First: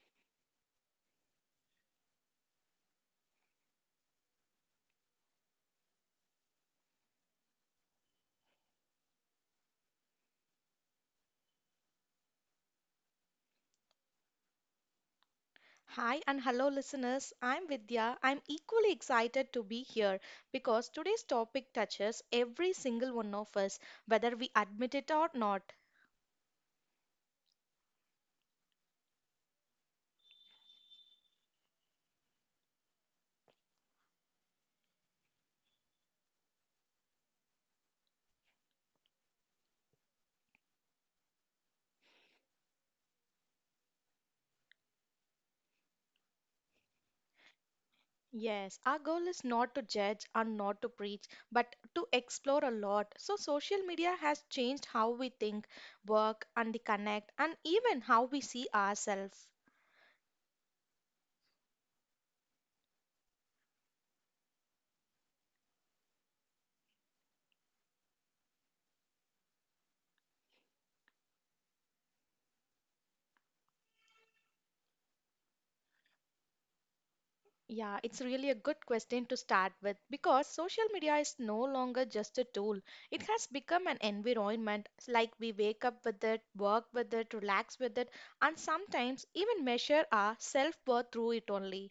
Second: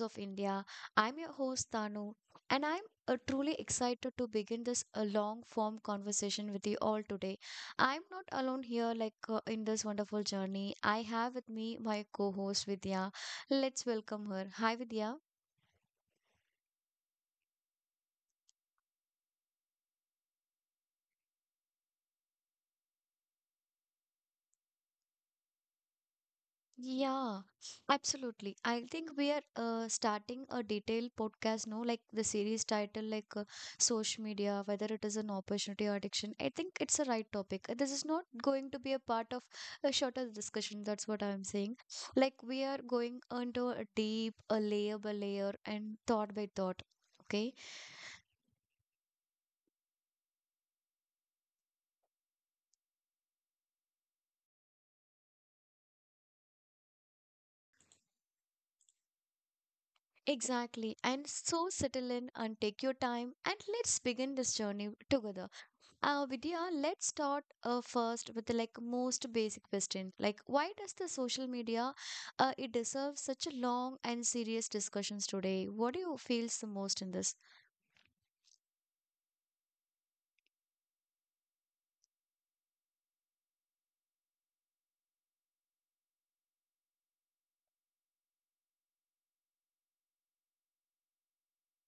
of India. I'm your host Tanu, and I'm truly excited to begin this long form conversation with you all today. I'm not alone here, like in this wonderful journey. I have with me my co-host Vidya. Let's welcome her. Hi, Vidya. Hi and hello, listeners. I'm Vidya. I'm equally excited to be here because today's topic touches every single one of us, whether we admit it or not. Yeah, absolutely. I think we are starting a detailed podcast, no, like the series title, like social media, whether it is an opportunity or addiction. I think it's a right topic. This is not going to be a part of a shorter discussion. That's what I'm saying. Like we are going into a deep, a layer by layer, and thought by thought. Okay, Yes, our goal is not to judge and not to preach, but to explore a lot. So, social media has changed how we think, work, and the connect, and even how we see ourselves. exactly. And so settle in and take your time and let's begin this journey together. Vidya, let's start first with the like most basic question. Like, why does the social media it deserves such a long and serious discussions today? What do you feels the most in this? Yeah, it's really a good question to start with because social media is no longer just a tool. It has become an environment like we wake up with it, work with it, relax with it, and sometimes even measure our self worth through it only.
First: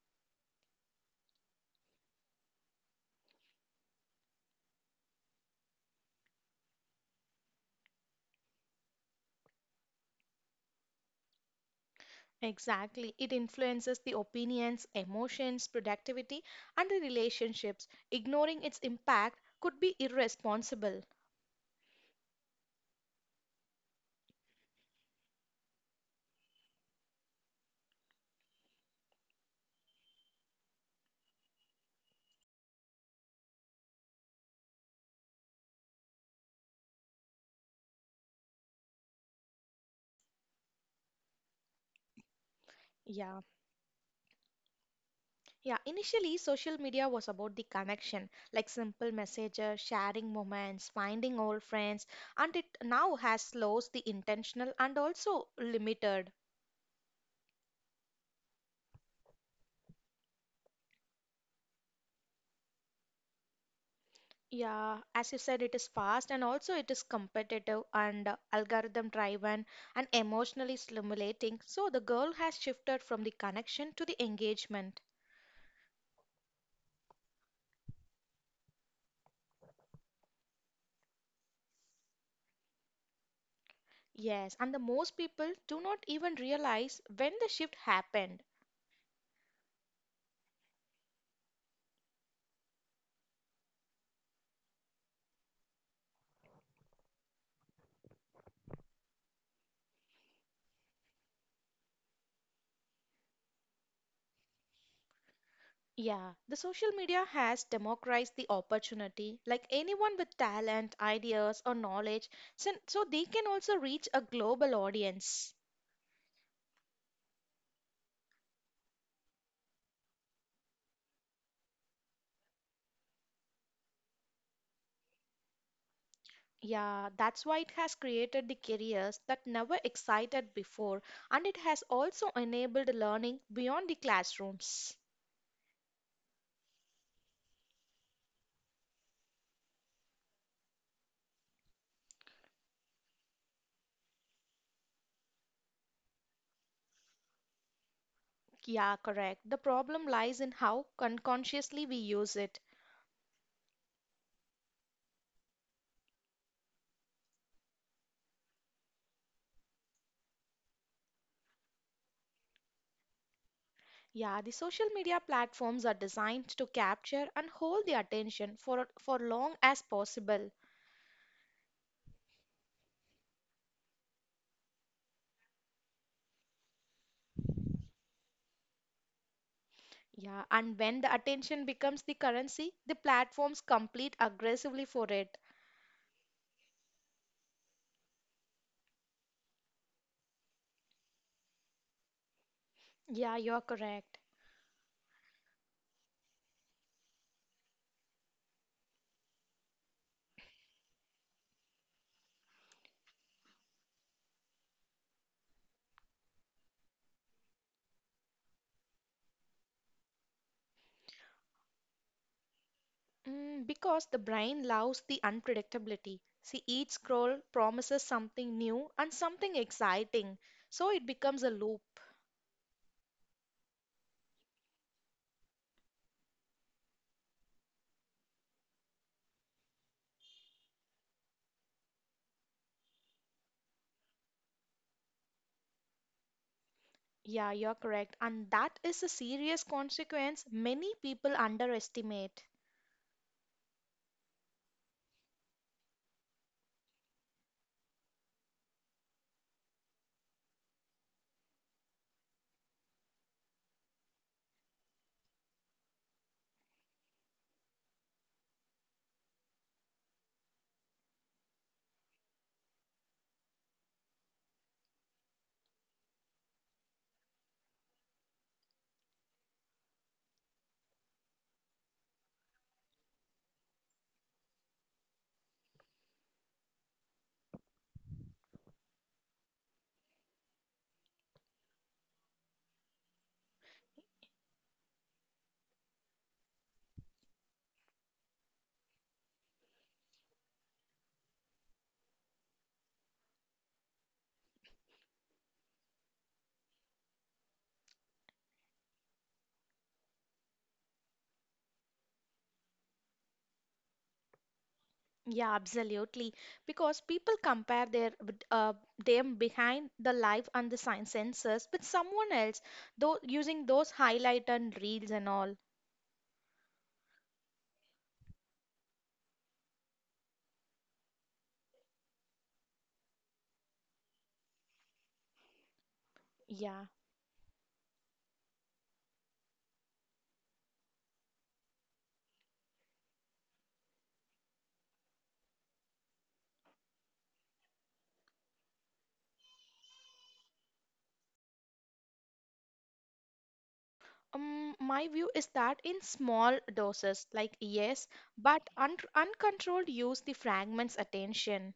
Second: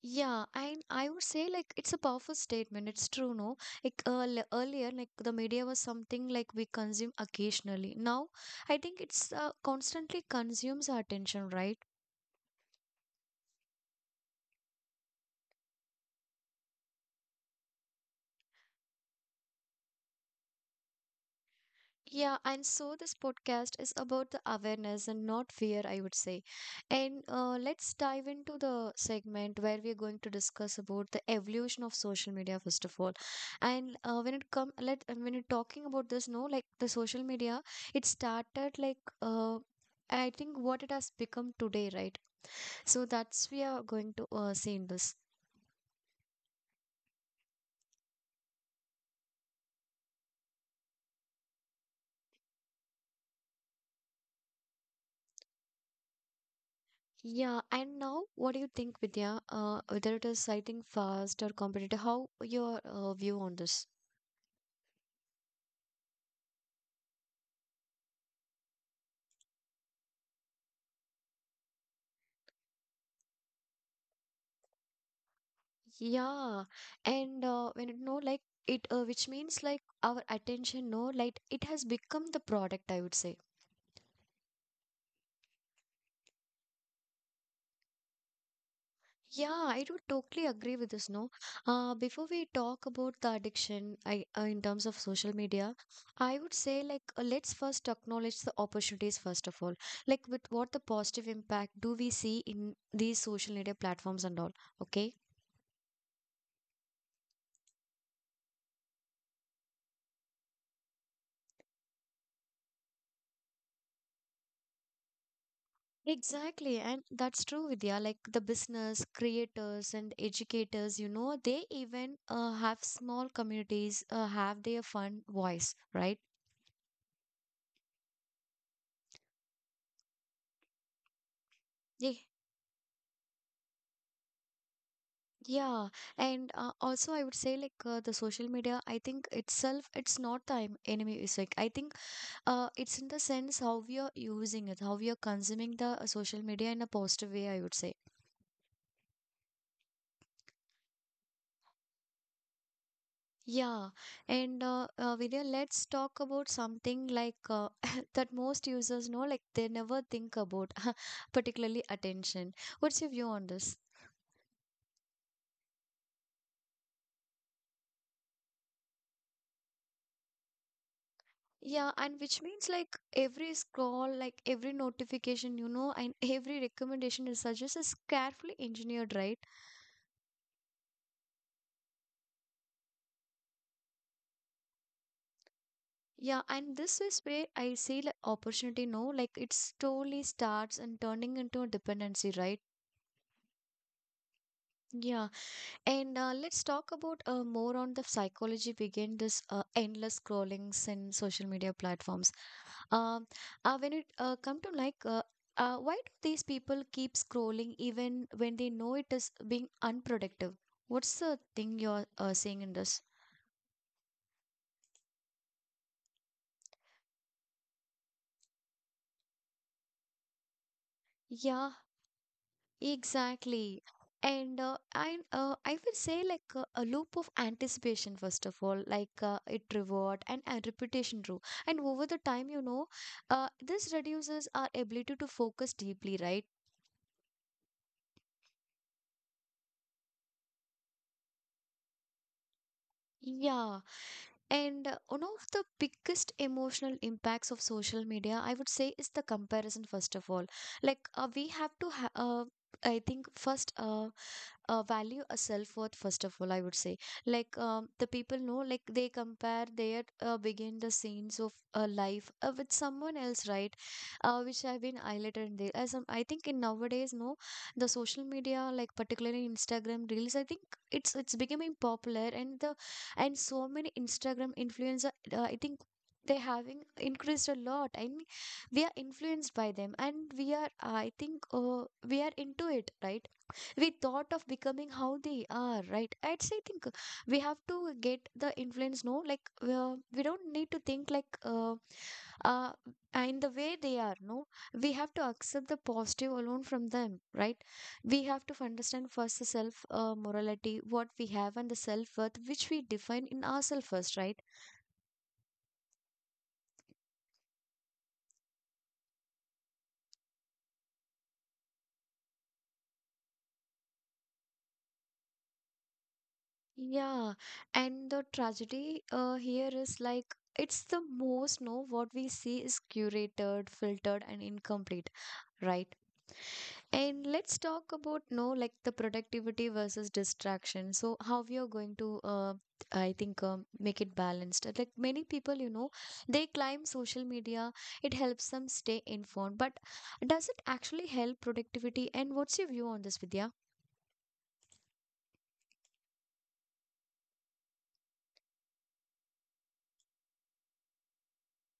Yeah, and I would say like it's a powerful statement. It's true, no? Like earlier, like the media was something like we consume occasionally. Now, I think it's constantly consumes our attention, right? Exactly. It influences the opinions, emotions, productivity, and the relationships. Ignoring its impact could be irresponsible. Yeah, and so this podcast is about the awareness and not fear, I would say. And let's dive into the segment where we're going to discuss about the evolution of social media first of all. And when it come, let when you're talking about this, no, like the social media, it started like I think what it has become today, right? So Yeah. that's we are going to see in this. Yeah, initially social media was about the connection, like simple messages, sharing moments, finding old friends, and it now has lost the intentional and also limited. Yeah, and now what do you think, Vidya? Whether it is, I think, fast or competitive? How your view on this? Yeah, as you said, it is fast and also it is competitive and algorithm driven and emotionally stimulating. So the goal has shifted from the connection to the engagement. Yeah, and when it no like it, which means like our attention, no, like it has become the product, I would say. Yes, and the most people do not even realize when the shift happened. Yeah, I do totally agree with this, no. Before we talk about the addiction, I in terms of social media, I would say like let's first acknowledge the opportunities first of all. Like with what the positive impact do we see in these social media platforms and all? Okay. Yeah, the social media has democratized the opportunity. Like anyone with talent, ideas, or knowledge, so, so they can also reach a global audience. Exactly, and that's true, Vidya. Like the business creators and educators, you know, they even have small communities have their fun voice, right? Yeah, that's why it has created the careers that never excited before, and it has Yeah, also enabled learning beyond the classrooms. yeah. And also, I would say like the social media. I think itself, it's not the enemy. It's like I think it's in the sense how we are using it, how we are consuming the social media in a positive way. I would say. Yeah, correct. The problem lies in how unconsciously we use it. Yeah, and Vidya, let's talk about something like that most users know, like they never think about, particularly attention. What's your view on this? Yeah, the social media platforms are designed to capture and hold the attention for long as possible. Yeah, and which means like every scroll, like every notification, you know, and every recommendation it suggests is carefully engineered, right? Yeah, and when the attention becomes the currency, the platforms compete aggressively for it. Yeah, and this is where I see like opportunity, no, like it slowly starts and turning into a dependency, right? Yeah, you're correct. Yeah. And let's talk about more on the psychology behind this endless scrollings in social media platforms. Um, when it come to like, why do these people keep scrolling even when they know it is being unproductive? What's the thing you're seeing in this? Mm, because the brain loves the unpredictability. See, each scroll promises something new and something exciting, so it becomes a Yeah, loop. exactly. And I will say like a loop of anticipation, first of all, like it reward and repetition too. And over the time, you know, this reduces our ability to focus deeply, right? Yeah, you're correct. And that is a serious consequence many people underestimate. Yeah. And one of the biggest emotional impacts of social media, I would say, is the comparison, first of all. Like we have to ha I think first value a self-worth first of all, I would say, like the people know like they compare their begin the scenes of life with someone else, right, which have been highlighted in there as I think in nowadays, no, the social media like particularly Instagram reels. I think it's becoming popular and the and so many Instagram influencer, I think they having increased a lot. I mean, we are influenced by them, and we are, I think, we are into it, right? We thought of becoming how they are, right? I'd say think we have to get the influence, no. Like we don't need to think like uh in the way they are, no. We have to accept the positive alone from them, right? We have to understand first the self morality what we have and the self worth which we define in ourselves first, right? Yeah, absolutely. Because people compare their them behind the life and the science sensors with someone else, though using those highlight and reels and all. Yeah, and the tragedy here is like it's the most, no, what we see is curated, filtered and incomplete, right? Yeah. And let's talk about, no, like the productivity versus distraction. So how we are going to I think make it balanced. Like many people, you know, they climb social media. It helps them stay informed, but does it actually help productivity? And what's your view on this, Vidya? My view is that in small doses, like yes, but un uncontrolled use the fragments attention.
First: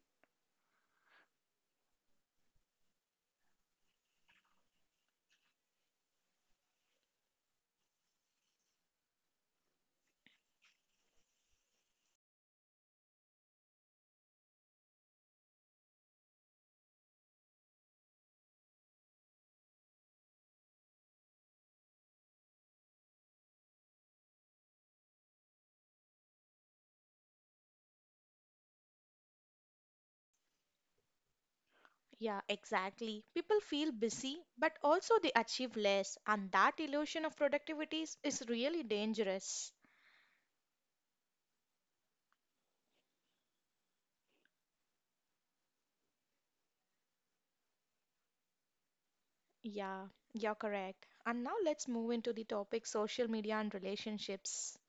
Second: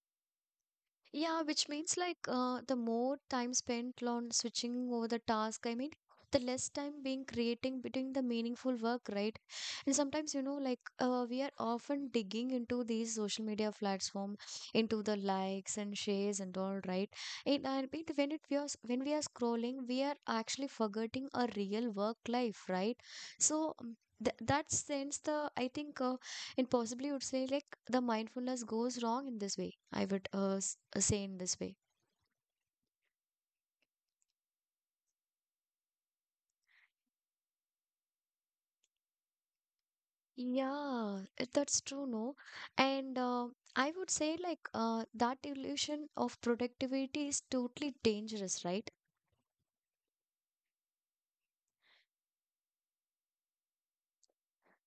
Yeah, which means like the more time spent on switching over the task, I mean, the less time being creating between the meaningful work, right? And sometimes, you know, like we are often digging into these social media platform, into the likes and shares and all, right? And I mean, when it we are, s- when we are scrolling, we are actually forgetting our real work life, right? So th that sense, the I think. And possibly would say like the mindfulness goes wrong in this way, I would say in this way. Yeah, exactly. People feel busy, but also they achieve less, and that illusion of productivity is really dangerous. Yeah, that's true, no. And I would say like that illusion of productivity is totally dangerous, right? Yeah, you're correct. And now let's move into the topic social media and relationships.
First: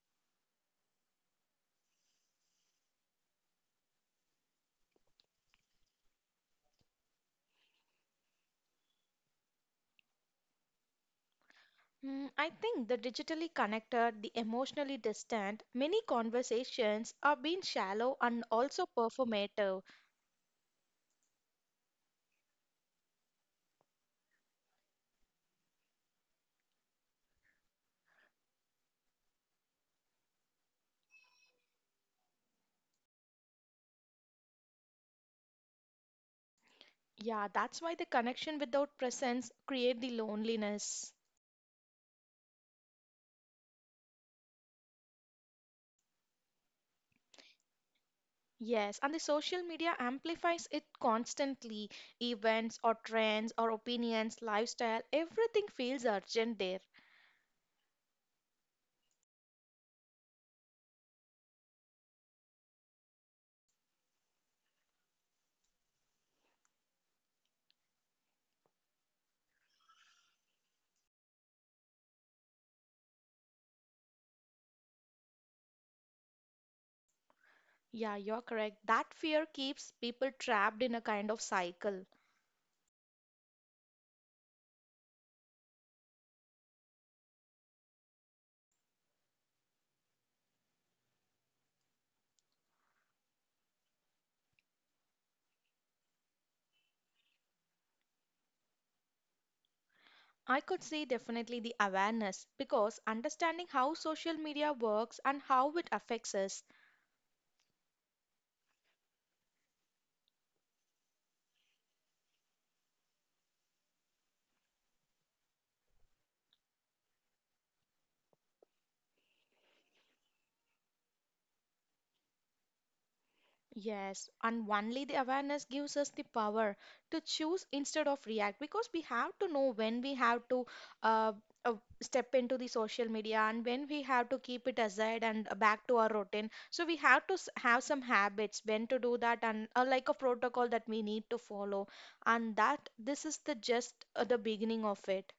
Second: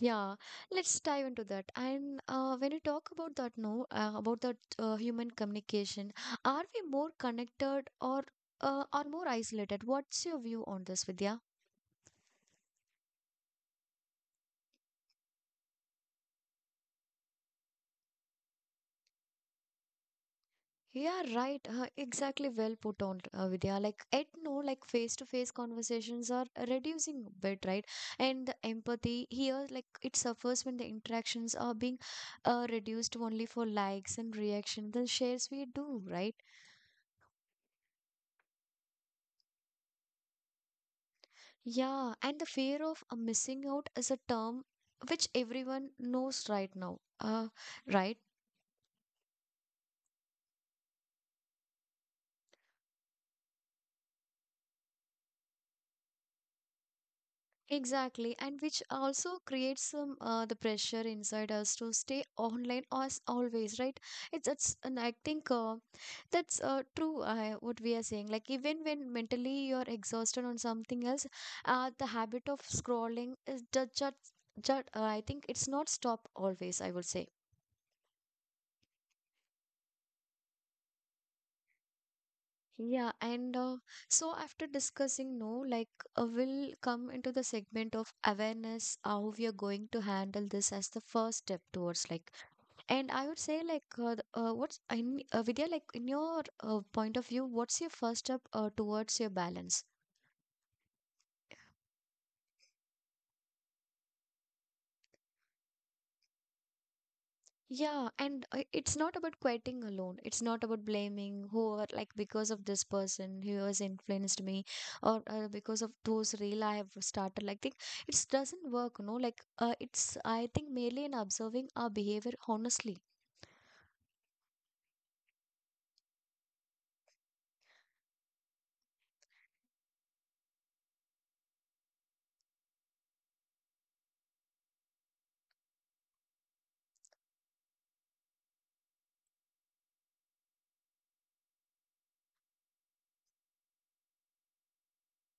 Yeah, let's dive into that. And when you talk about that, no, about that human communication, are we more connected or are more isolated? What's your view on this, Vidya? Hmm, I think the digitally connected, the emotionally distant, many conversations are being shallow and also performative. Yeah, right. Exactly. Well put on, Vidya. Like, at no, like face-to-face conversations are reducing a bit, right? And the empathy here, like, it suffers when the interactions are being reduced only for likes and reaction, the shares we do, right? Yeah, that's why the connection without presence create the loneliness. Yeah, and the fear of missing out is a term which everyone knows right now. Right. Yes, and the social media amplifies it constantly. Events or trends or opinions, lifestyle, everything feels urgent there. Exactly, and which also creates some the pressure inside us to stay online as always, right? It's and I think that's true. What we are saying, like even when mentally you're exhausted on something else, the habit of scrolling is just I think it's not stop always. I would say. Yeah, you're correct. That fear keeps people trapped in a kind of cycle. Yeah, and so after discussing, no, like we'll come into the segment of awareness, how we are going to handle this as the first step towards like. And I would say, like, what's in, Vidya, like, in your point of view, what's your first step towards your balance? I could see definitely the awareness because understanding how social media works and how it affects us. Yeah, and it's not about quitting alone. It's not about blaming whoever, like, because of this person who has influenced me, or because of those reel I have started. Like, think it doesn't work, no. Like, it's I think merely in observing our behavior honestly. Yes, and only the awareness gives us the power to choose instead of react because we have to know when we have to uh, uh, step into the social media and when we have to keep it aside and back to our routine. So we have to have some habits when to do that and like a protocol that we need to follow. And that this is the just the beginning of it.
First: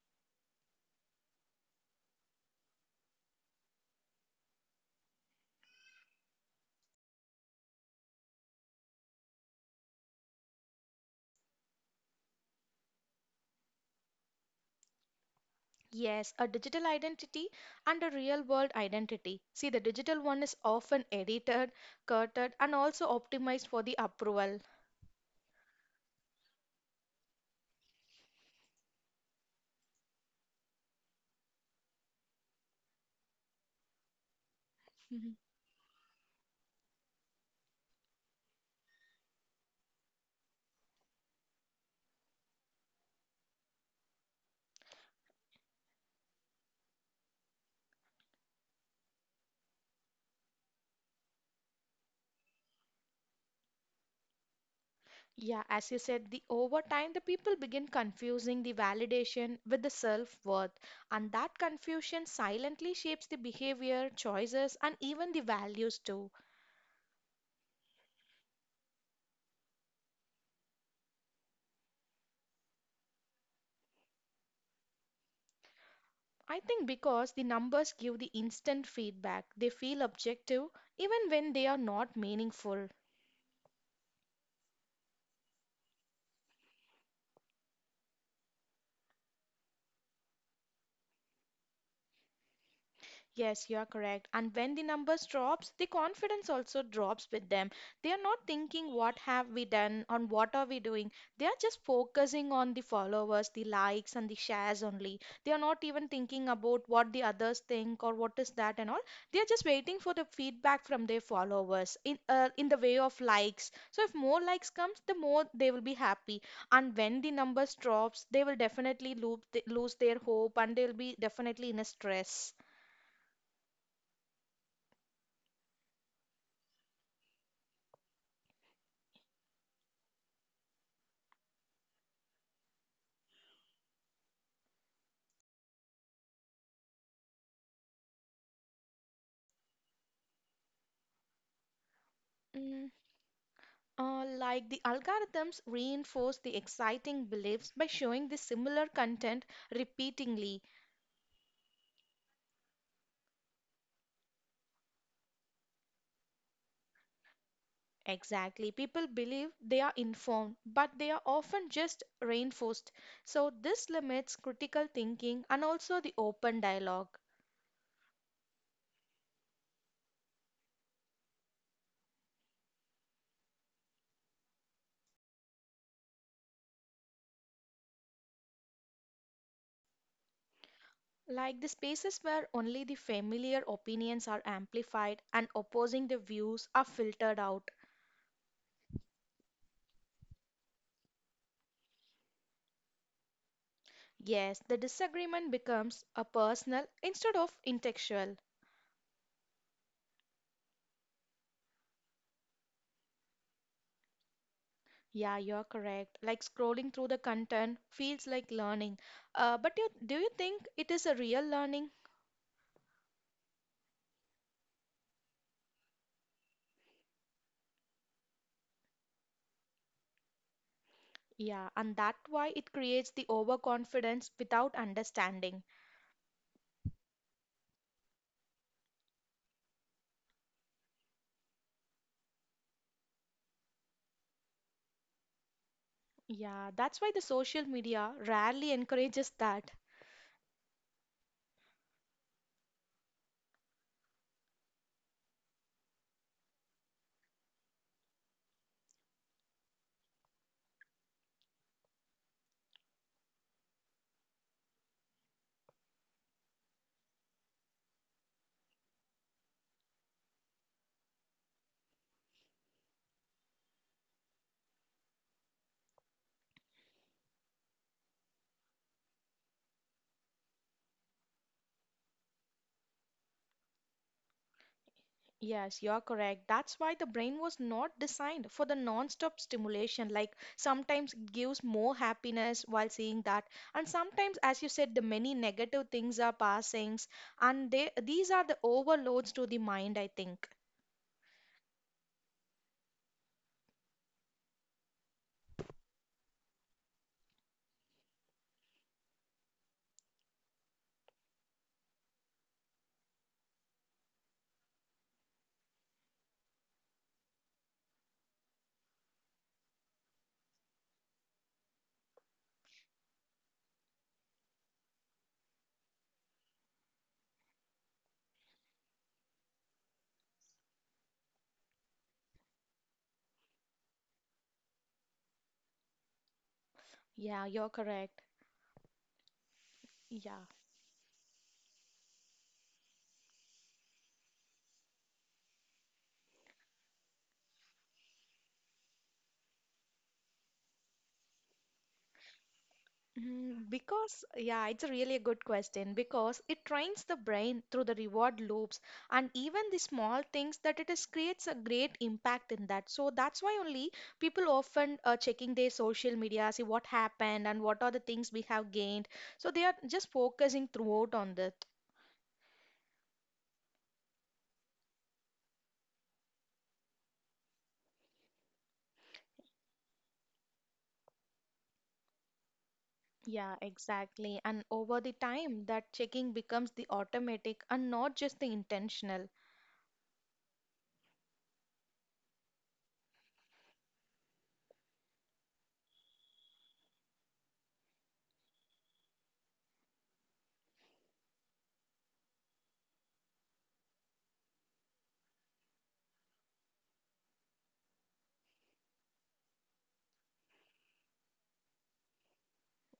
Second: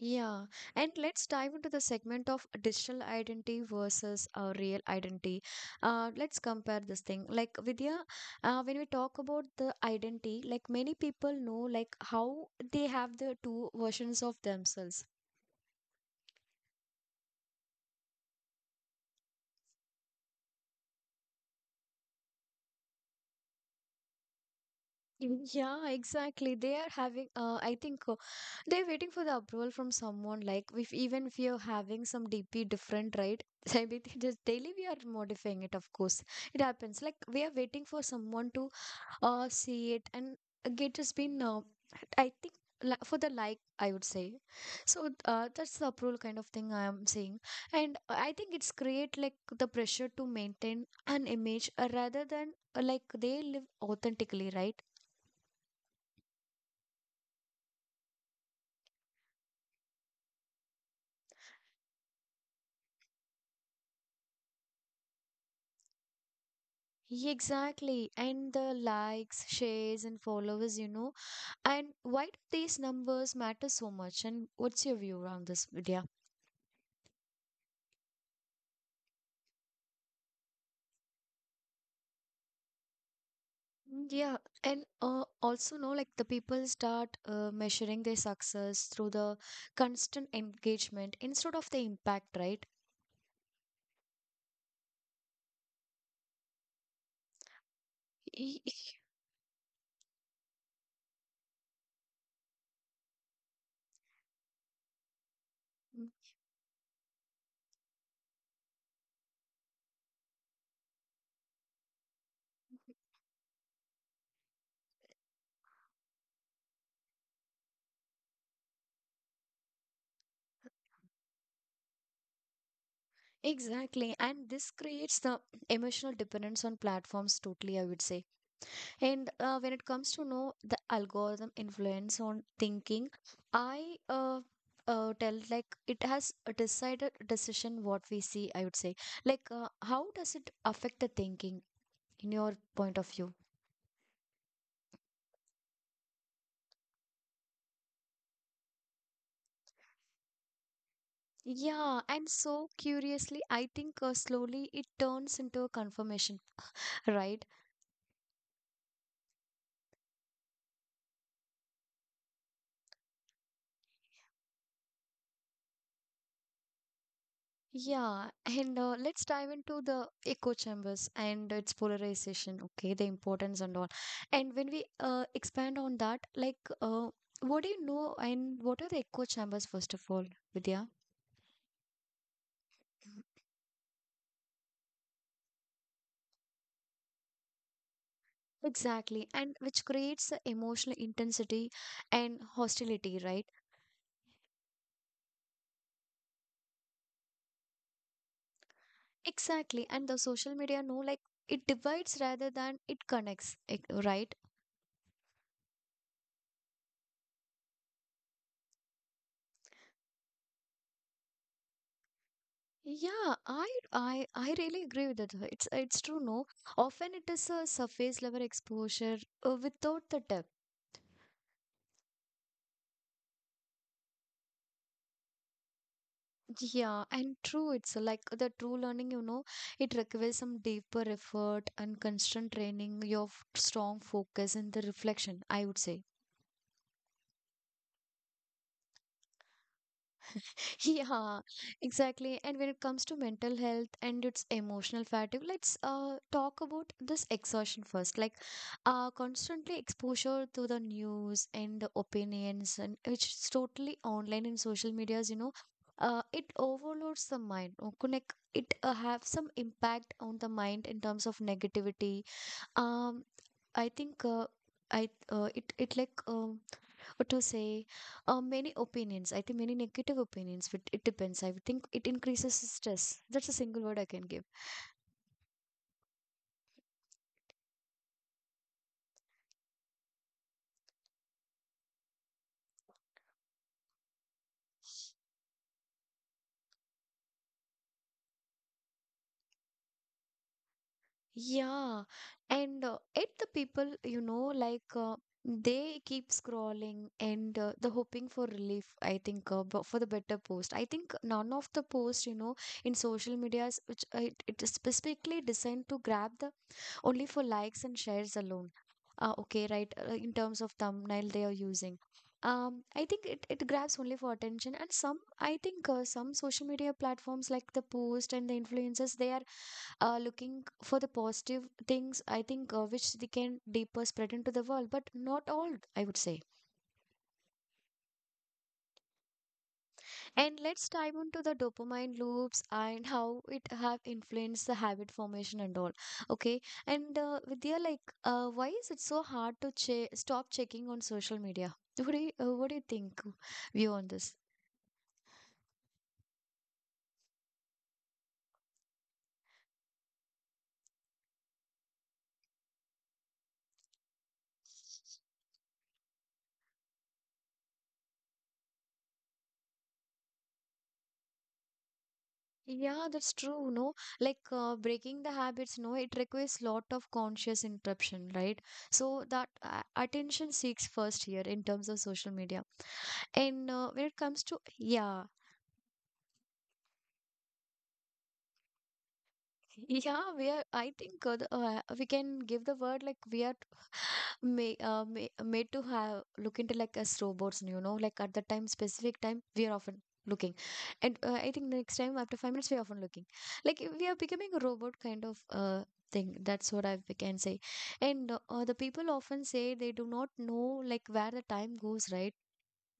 Yeah, and let's dive into the segment of digital identity versus real identity. Let's compare this thing. Like, Vidya, when we talk about the identity, like many people know, like how they have the two versions of themselves. Yes, a digital identity and a real world identity. See, the digital one is often edited, curated, and also optimized for the approval. Mm, yeah, exactly. They are having. I think they're waiting for the approval from someone. Like if even if you're having some DP different, right? Maybe they just daily we are Mhm. modifying it. Of course, it happens. Like we are waiting for someone to see it and it has been I think for the like, I would say. So that's the approval kind of thing I am saying. And I think it's create like the pressure to maintain an image rather than like they live authentically, right? Yeah, as you said, the over time the people begin confusing the validation with the self-worth, and that confusion silently shapes the behavior, choices, and even the values too. Exactly, and the likes, shares and followers, you know, and why do these numbers matter so much? And what's your view around this, video I think because the numbers give the instant feedback, they feel objective even when they are not meaningful. Mm, yeah, and also know like the people start measuring their success through the constant engagement instead of the impact, right? Yes, you are correct. And when the numbers drops, the confidence also drops with them. They are not E- e, thinking what have we done on what are we doing. They are just focusing on the followers, the likes and the shares only. They are not Mm, even thinking about what the others think or what is that and all. They are just waiting for the feedback from their followers in the way of likes. So if more likes comes, the more they will be happy. And when the numbers drops, they will definitely lose their hope and they'll be definitely in a stress. exactly, and this creates the emotional dependence on platforms totally, I would say. And when it comes to know the algorithm influence on thinking, I tell like it has a decided decision what we see, I would say. Like, how does it affect the thinking in your point of view? Like the algorithms reinforce the exciting beliefs by showing the similar content repeatedly. Yeah, and so curiously, I think slowly it turns into a confirmation, right? Exactly. People believe they are informed, but they are often just reinforced. So, this limits critical thinking and also the open dialogue. Yeah, and let's dive into the echo chambers and its polarization, okay, the importance and all. And when we expand on that, like, what do you know and what are the echo chambers, first of all, Vidya? Like the spaces where only the familiar opinions are amplified and opposing the views are filtered out. Exactly, and which creates the emotional intensity and hostility, right? Yes, the disagreement becomes a personal instead of intellectual. Exactly, and the social media know like it divides rather than it connects, right? Yeah, you're correct. Like scrolling through the content feels like learning. But you, do you think it is a real learning? Yeah, I really agree with that. It's true, no. Often it is a surface level exposure without the depth. Yeah, and that's why it creates the overconfidence without understanding. Yeah, and true, it's like the true learning, it requires some deeper effort and constant training, your strong focus and the reflection, I would say. Yeah, that's why the social media rarely encourages that. Yeah, exactly. And when it comes to mental health and its emotional fatigue, let's talk about this exhaustion first. Like, constantly exposure to the news and the opinions, and which is totally online in social medias, it overloads the mind. Or it have some impact on the mind in terms of negativity. Um, I think. I it it like. To say, many opinions, I think, many negative opinions, but it depends. I think it increases stress. That's a single word I can give. Yes, you're correct. That's why the brain was not designed for the non-stop stimulation. Like sometimes it gives more happiness while seeing that, and sometimes, as you said, the many negative things are passings, and they these are the overloads to the mind, I think. Yeah, and it, the people, like, they keep scrolling, and the hoping for relief, I think, for the better post, I think, none of the posts, in social medias, which it, is specifically designed to grab the only for likes and shares alone. Okay, right. In terms of thumbnail they are using. I think it grabs only for attention. And some, I think, some social media platforms like the post and the influencers, they are looking for the positive things, I think, which they can deeper spread into the world, but not all, I would say. Yeah, you're correct. Yeah. And let's dive into the dopamine loops and how it have influenced the habit formation and all. Okay, and Vidya, like, why is it so hard to che stop checking on social media? What do you think, Mm, view on because, this? yeah, it's a really a good question because it trains the brain through the reward loops and even the small things that it is creates a great impact in that. So that's why only people often are checking their social media, see what happened and what are the things we have gained. So they are just focusing throughout on that. Yeah, that's true. No, like breaking the habits. No, it requires lot of conscious interruption, right? So that attention seeks first here in terms of social media. Yeah, And when it exactly. comes to, And over the yeah, time, that checking becomes the automatic and not just the intentional. yeah, we are. I think we can give the word like we are made to have look into like as robots, you know, like at the time, specific time, we are often looking. And I think next time after 5 minutes, we are often looking. Like we are becoming a robot kind of thing. That's what I we can say. And the people often say they do not know like where the time goes, right?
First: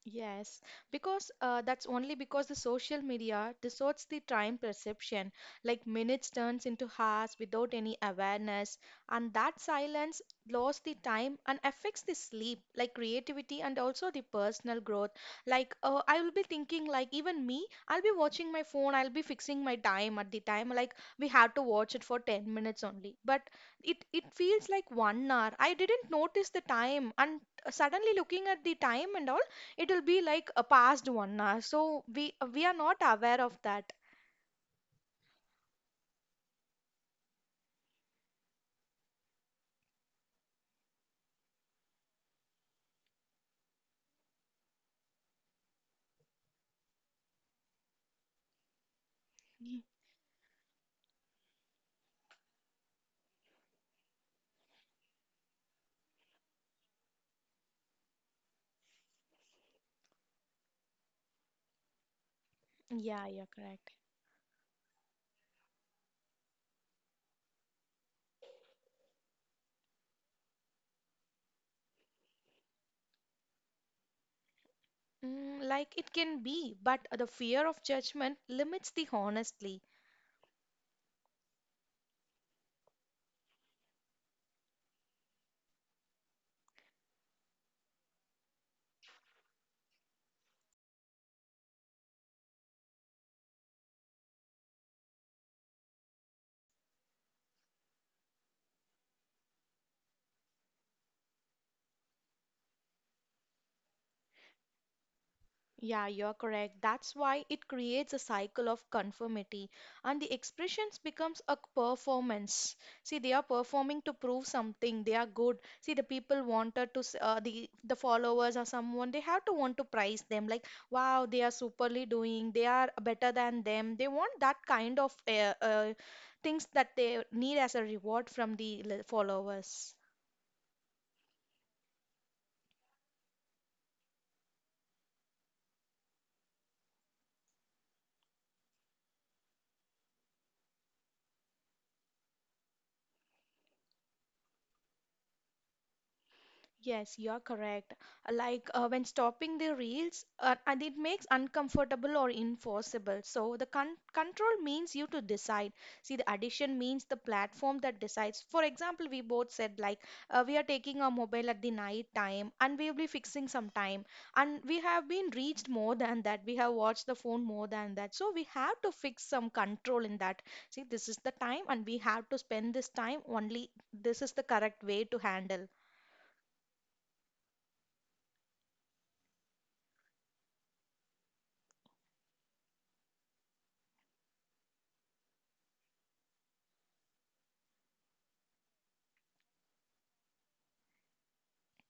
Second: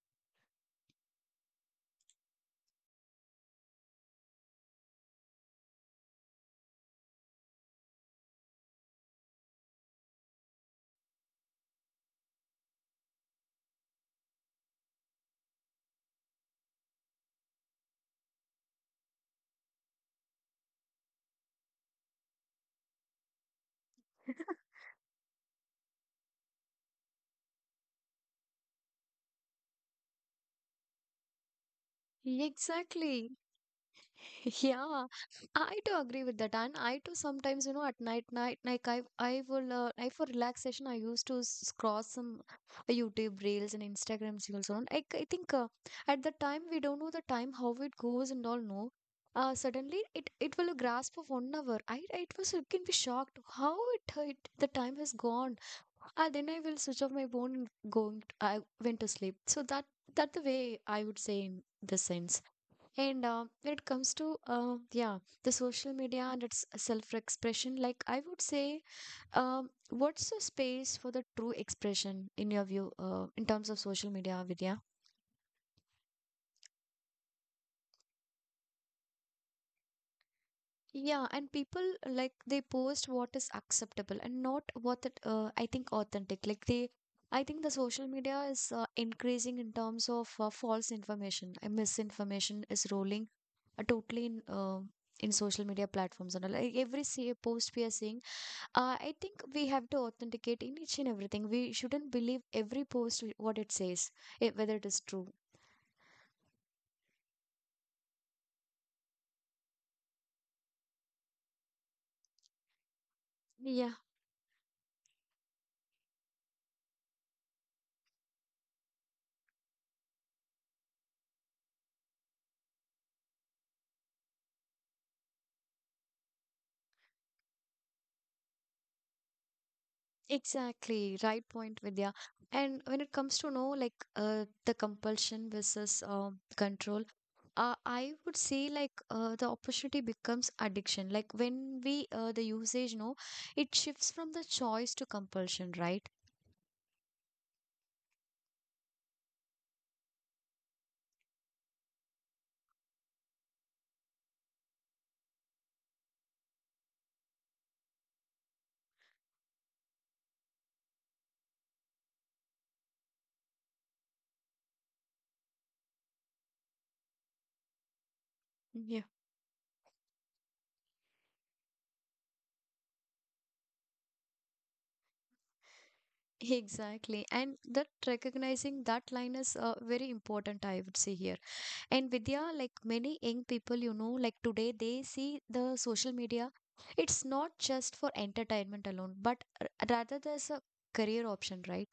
Yes, because that's only because the social media distorts the time perception, like minutes turns into hours without any awareness, and that silence blurs the time and affects the sleep, like creativity and also the personal growth. Like I will be thinking, like even me, I'll be watching my phone, I'll be fixing my time at the time, like we have to watch it for 10 minutes only, but it feels like 1 hour. I didn't notice the time, and suddenly looking at the time and all, it will be like a past 1 hour, so we are not Exactly. aware of that. Yeah, I do agree with that, and I do sometimes, at like I will, I for relaxation, I used to scroll some YouTube reels and Instagrams reels on. I think at the time we don't know the time how it goes and all. No, Mm. suddenly it will grasp of one hour. It was, it can be shocked how it the time has gone. Ah, then I will switch off my phone and going. I went to sleep. So that the way I would say in this sense. And Yeah, you're when it correct. comes to, yeah, the social media and its self-expression, like I would say, what's the space for the true expression in your view, in terms of social media, Vidya? Mm, like it can be, but the fear of judgment limits the honesty. Yeah, and people like they post what is acceptable and not what it, I think authentic. Like they, I think the social media is increasing in terms of false information. Misinformation is rolling totally in social media platforms and all. Like every say, post we are seeing. I think we have to authenticate in each and everything. We shouldn't believe every post what it says, eh, whether it is true. Yeah, you're correct. That's why it creates a cycle of conformity and the expressions becomes a performance. See, they are Yeah, performing to prove something. They are good. See, the people wanted to the followers or someone, they have to want to praise them like, wow, they are superly doing. They are better than them. They want that kind of things that they need as a reward from the followers. exactly. Right point, Vidya. And when it comes to know like the compulsion versus control, I would say like the opportunity becomes addiction. Like when we the usage, no, it shifts from the choice to compulsion, right? Yes, you're correct. Like when stopping the reels, and it makes uncomfortable or enforceable. So the control means you to decide. See, the addition means the platform that decides. For example, we both said like we are taking our mobile at the night time, and we will be fixing some time, and we have been reached more than that. We have watched the phone more than that. So we have to Yeah. fix some control in that. See, this is the time, and we have to spend this time only. This is the correct way to handle. Exactly. And that recognizing that line is very important, I would say here. And Vidya, like many young people, you know, like today they see the social media, it's not just for entertainment alone, but rather there's a career option, right?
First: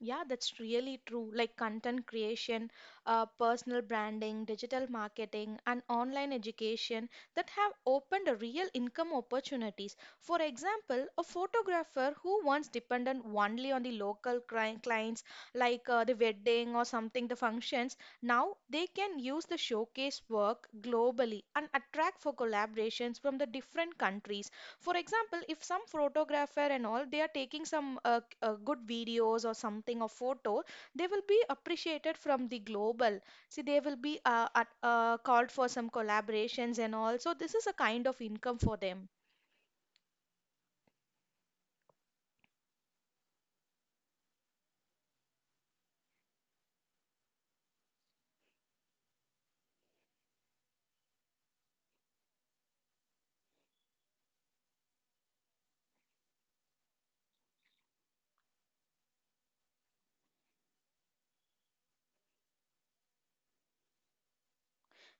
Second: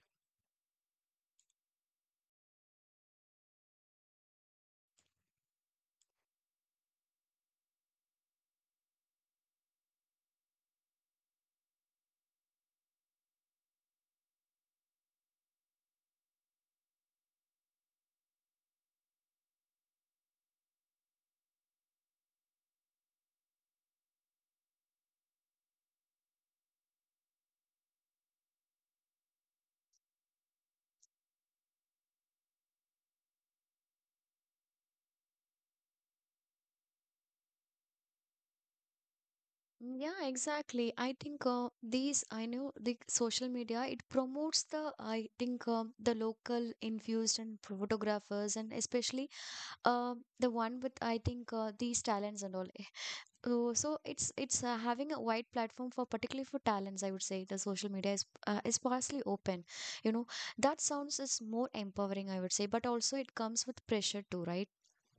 Yeah, that's really true. Like content creation, personal branding, digital marketing, and online education that have opened a real income opportunities. For example, a photographer who once depended only on the local clients, like the wedding or something, the functions, now they can use the showcase work globally and attract for collaborations from the different countries. For example, if some photographer and all they are taking some good videos or something or photo, they will be appreciated from the global. See, they will be called for some collaborations and all. So this is a kind of income for them. Yeah, exactly. I think these, I know the social media, it promotes the, I think, the local infused and photographers, and especially uh, the one with, I think, these talents and all. So it's having a wide platform for particularly for talents. I would say the social media is is partially open. You know that sounds is more empowering. I would say, but also it comes with pressure too, right?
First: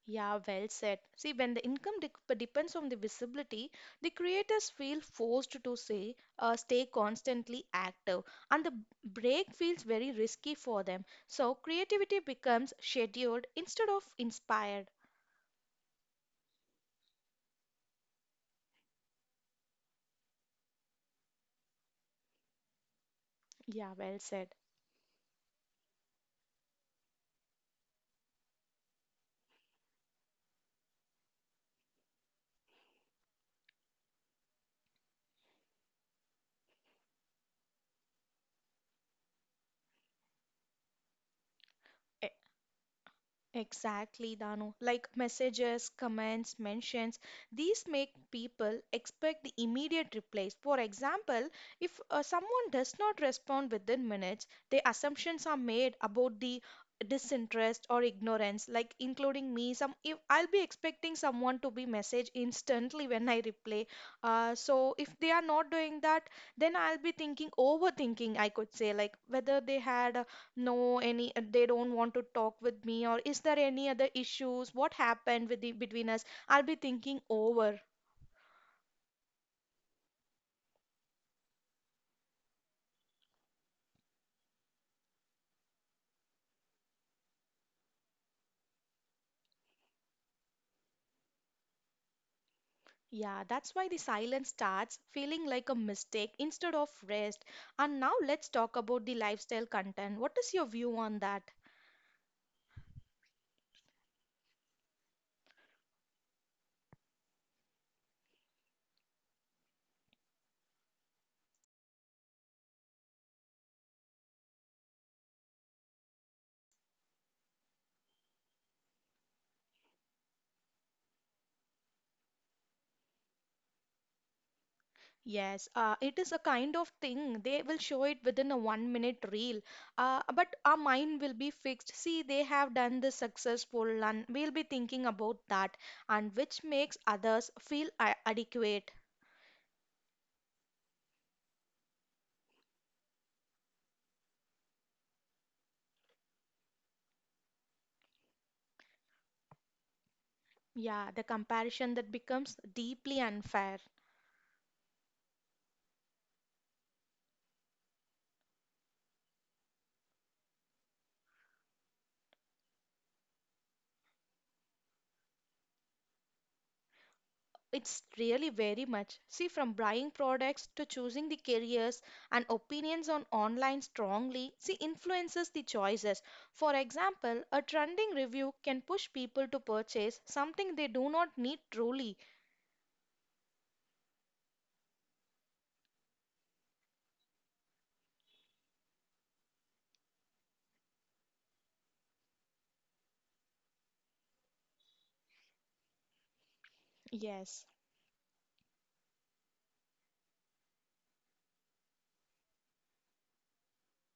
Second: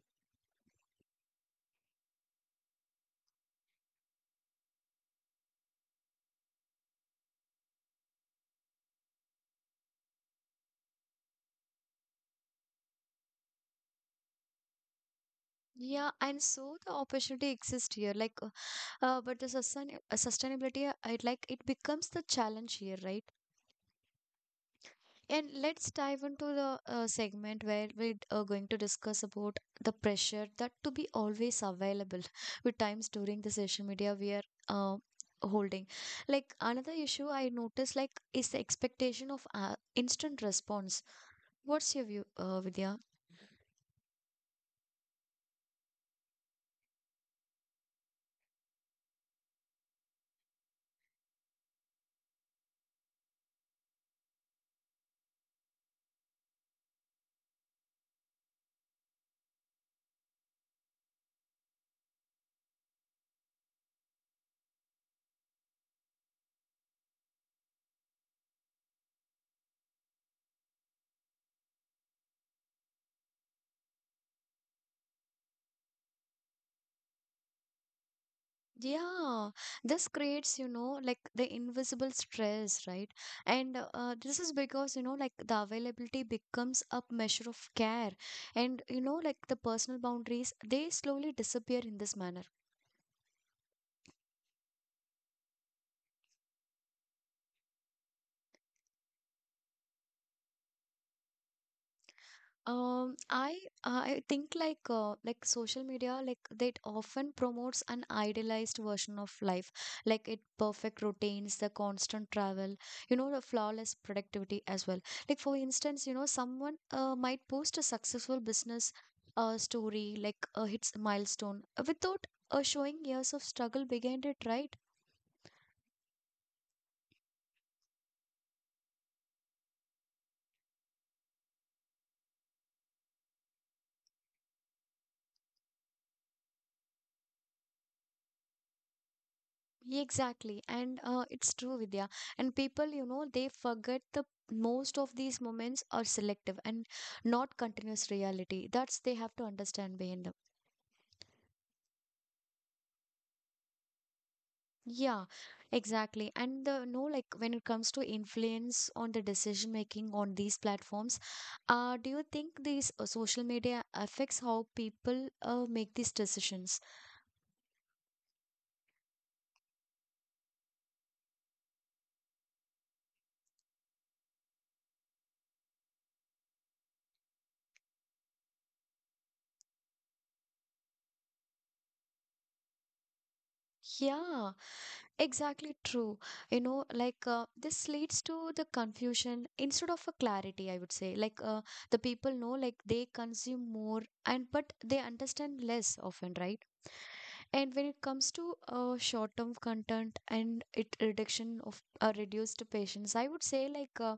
Yeah, well said. See, when the income depends on the visibility, the creators feel forced to say, stay constantly active, and the break feels very risky for them. So creativity becomes scheduled instead of inspired. Yeah, and so the opportunity exists here, like, but the sustainability, it like it becomes the challenge here, right? Yeah, well said. And let's dive into the segment where we are going to discuss about the pressure that to be always available with times during the social media we are uh, holding. Like another issue I noticed, like, is the expectation of instant response. What's your view, E- Vidya? Exactly, Danu. Like messages, comments, mentions, these make people expect the immediate replies. For example, if someone does not respond within minutes, the assumptions are made about the disinterest or ignorance, like including me. Some if I'll be expecting someone to be message instantly when I reply. So if they are not doing that, then I'll be thinking overthinking. I could say like whether they had a no any they don't want to talk with me. Or is there any other issues what happened with the between us? I'll be thinking over. Yeah, this creates, you know, like the invisible stress, right? And this is because, you know, like the availability becomes a measure of care. And, you know, like the personal boundaries, they slowly disappear in this manner. Yeah, that's why the silence starts feeling like a mistake instead of rest. And now let's talk about the lifestyle content. What is your view on that? I think like social media like that often promotes an idealized version of life, like it perfect routines, the constant travel, you know, the flawless productivity as well. Like for instance, you know, someone might post a successful business story, like hits milestone, without showing years of struggle behind it, right? Yes, it is a kind of thing. They will show it within a 1 minute reel. But our mind will be fixed. See, they have done this successful, and we'll be thinking about that, and which makes others feel adequate. Yeah, exactly. And it's true, Vidya. And people, you know, they forget the most of these moments are selective and not continuous reality. That's they have to understand behind them. Yeah, the comparison that becomes deeply unfair. Yeah, exactly. And the no, like when it comes to influence on the decision making on these platforms, do you think these social media affects how people make these decisions? It's really very much. See, from buying products to choosing the careers and opinions on online strongly, see, influences the choices. For example, a trending review can push people to purchase something they do not need truly. Yeah. Exactly true. You know, like this leads to the confusion instead of a clarity, I would say. Like the people know, like they consume more and but they understand less often, right? Yes. And when it comes to short-term content and it reduction of reduced patience, I would say, like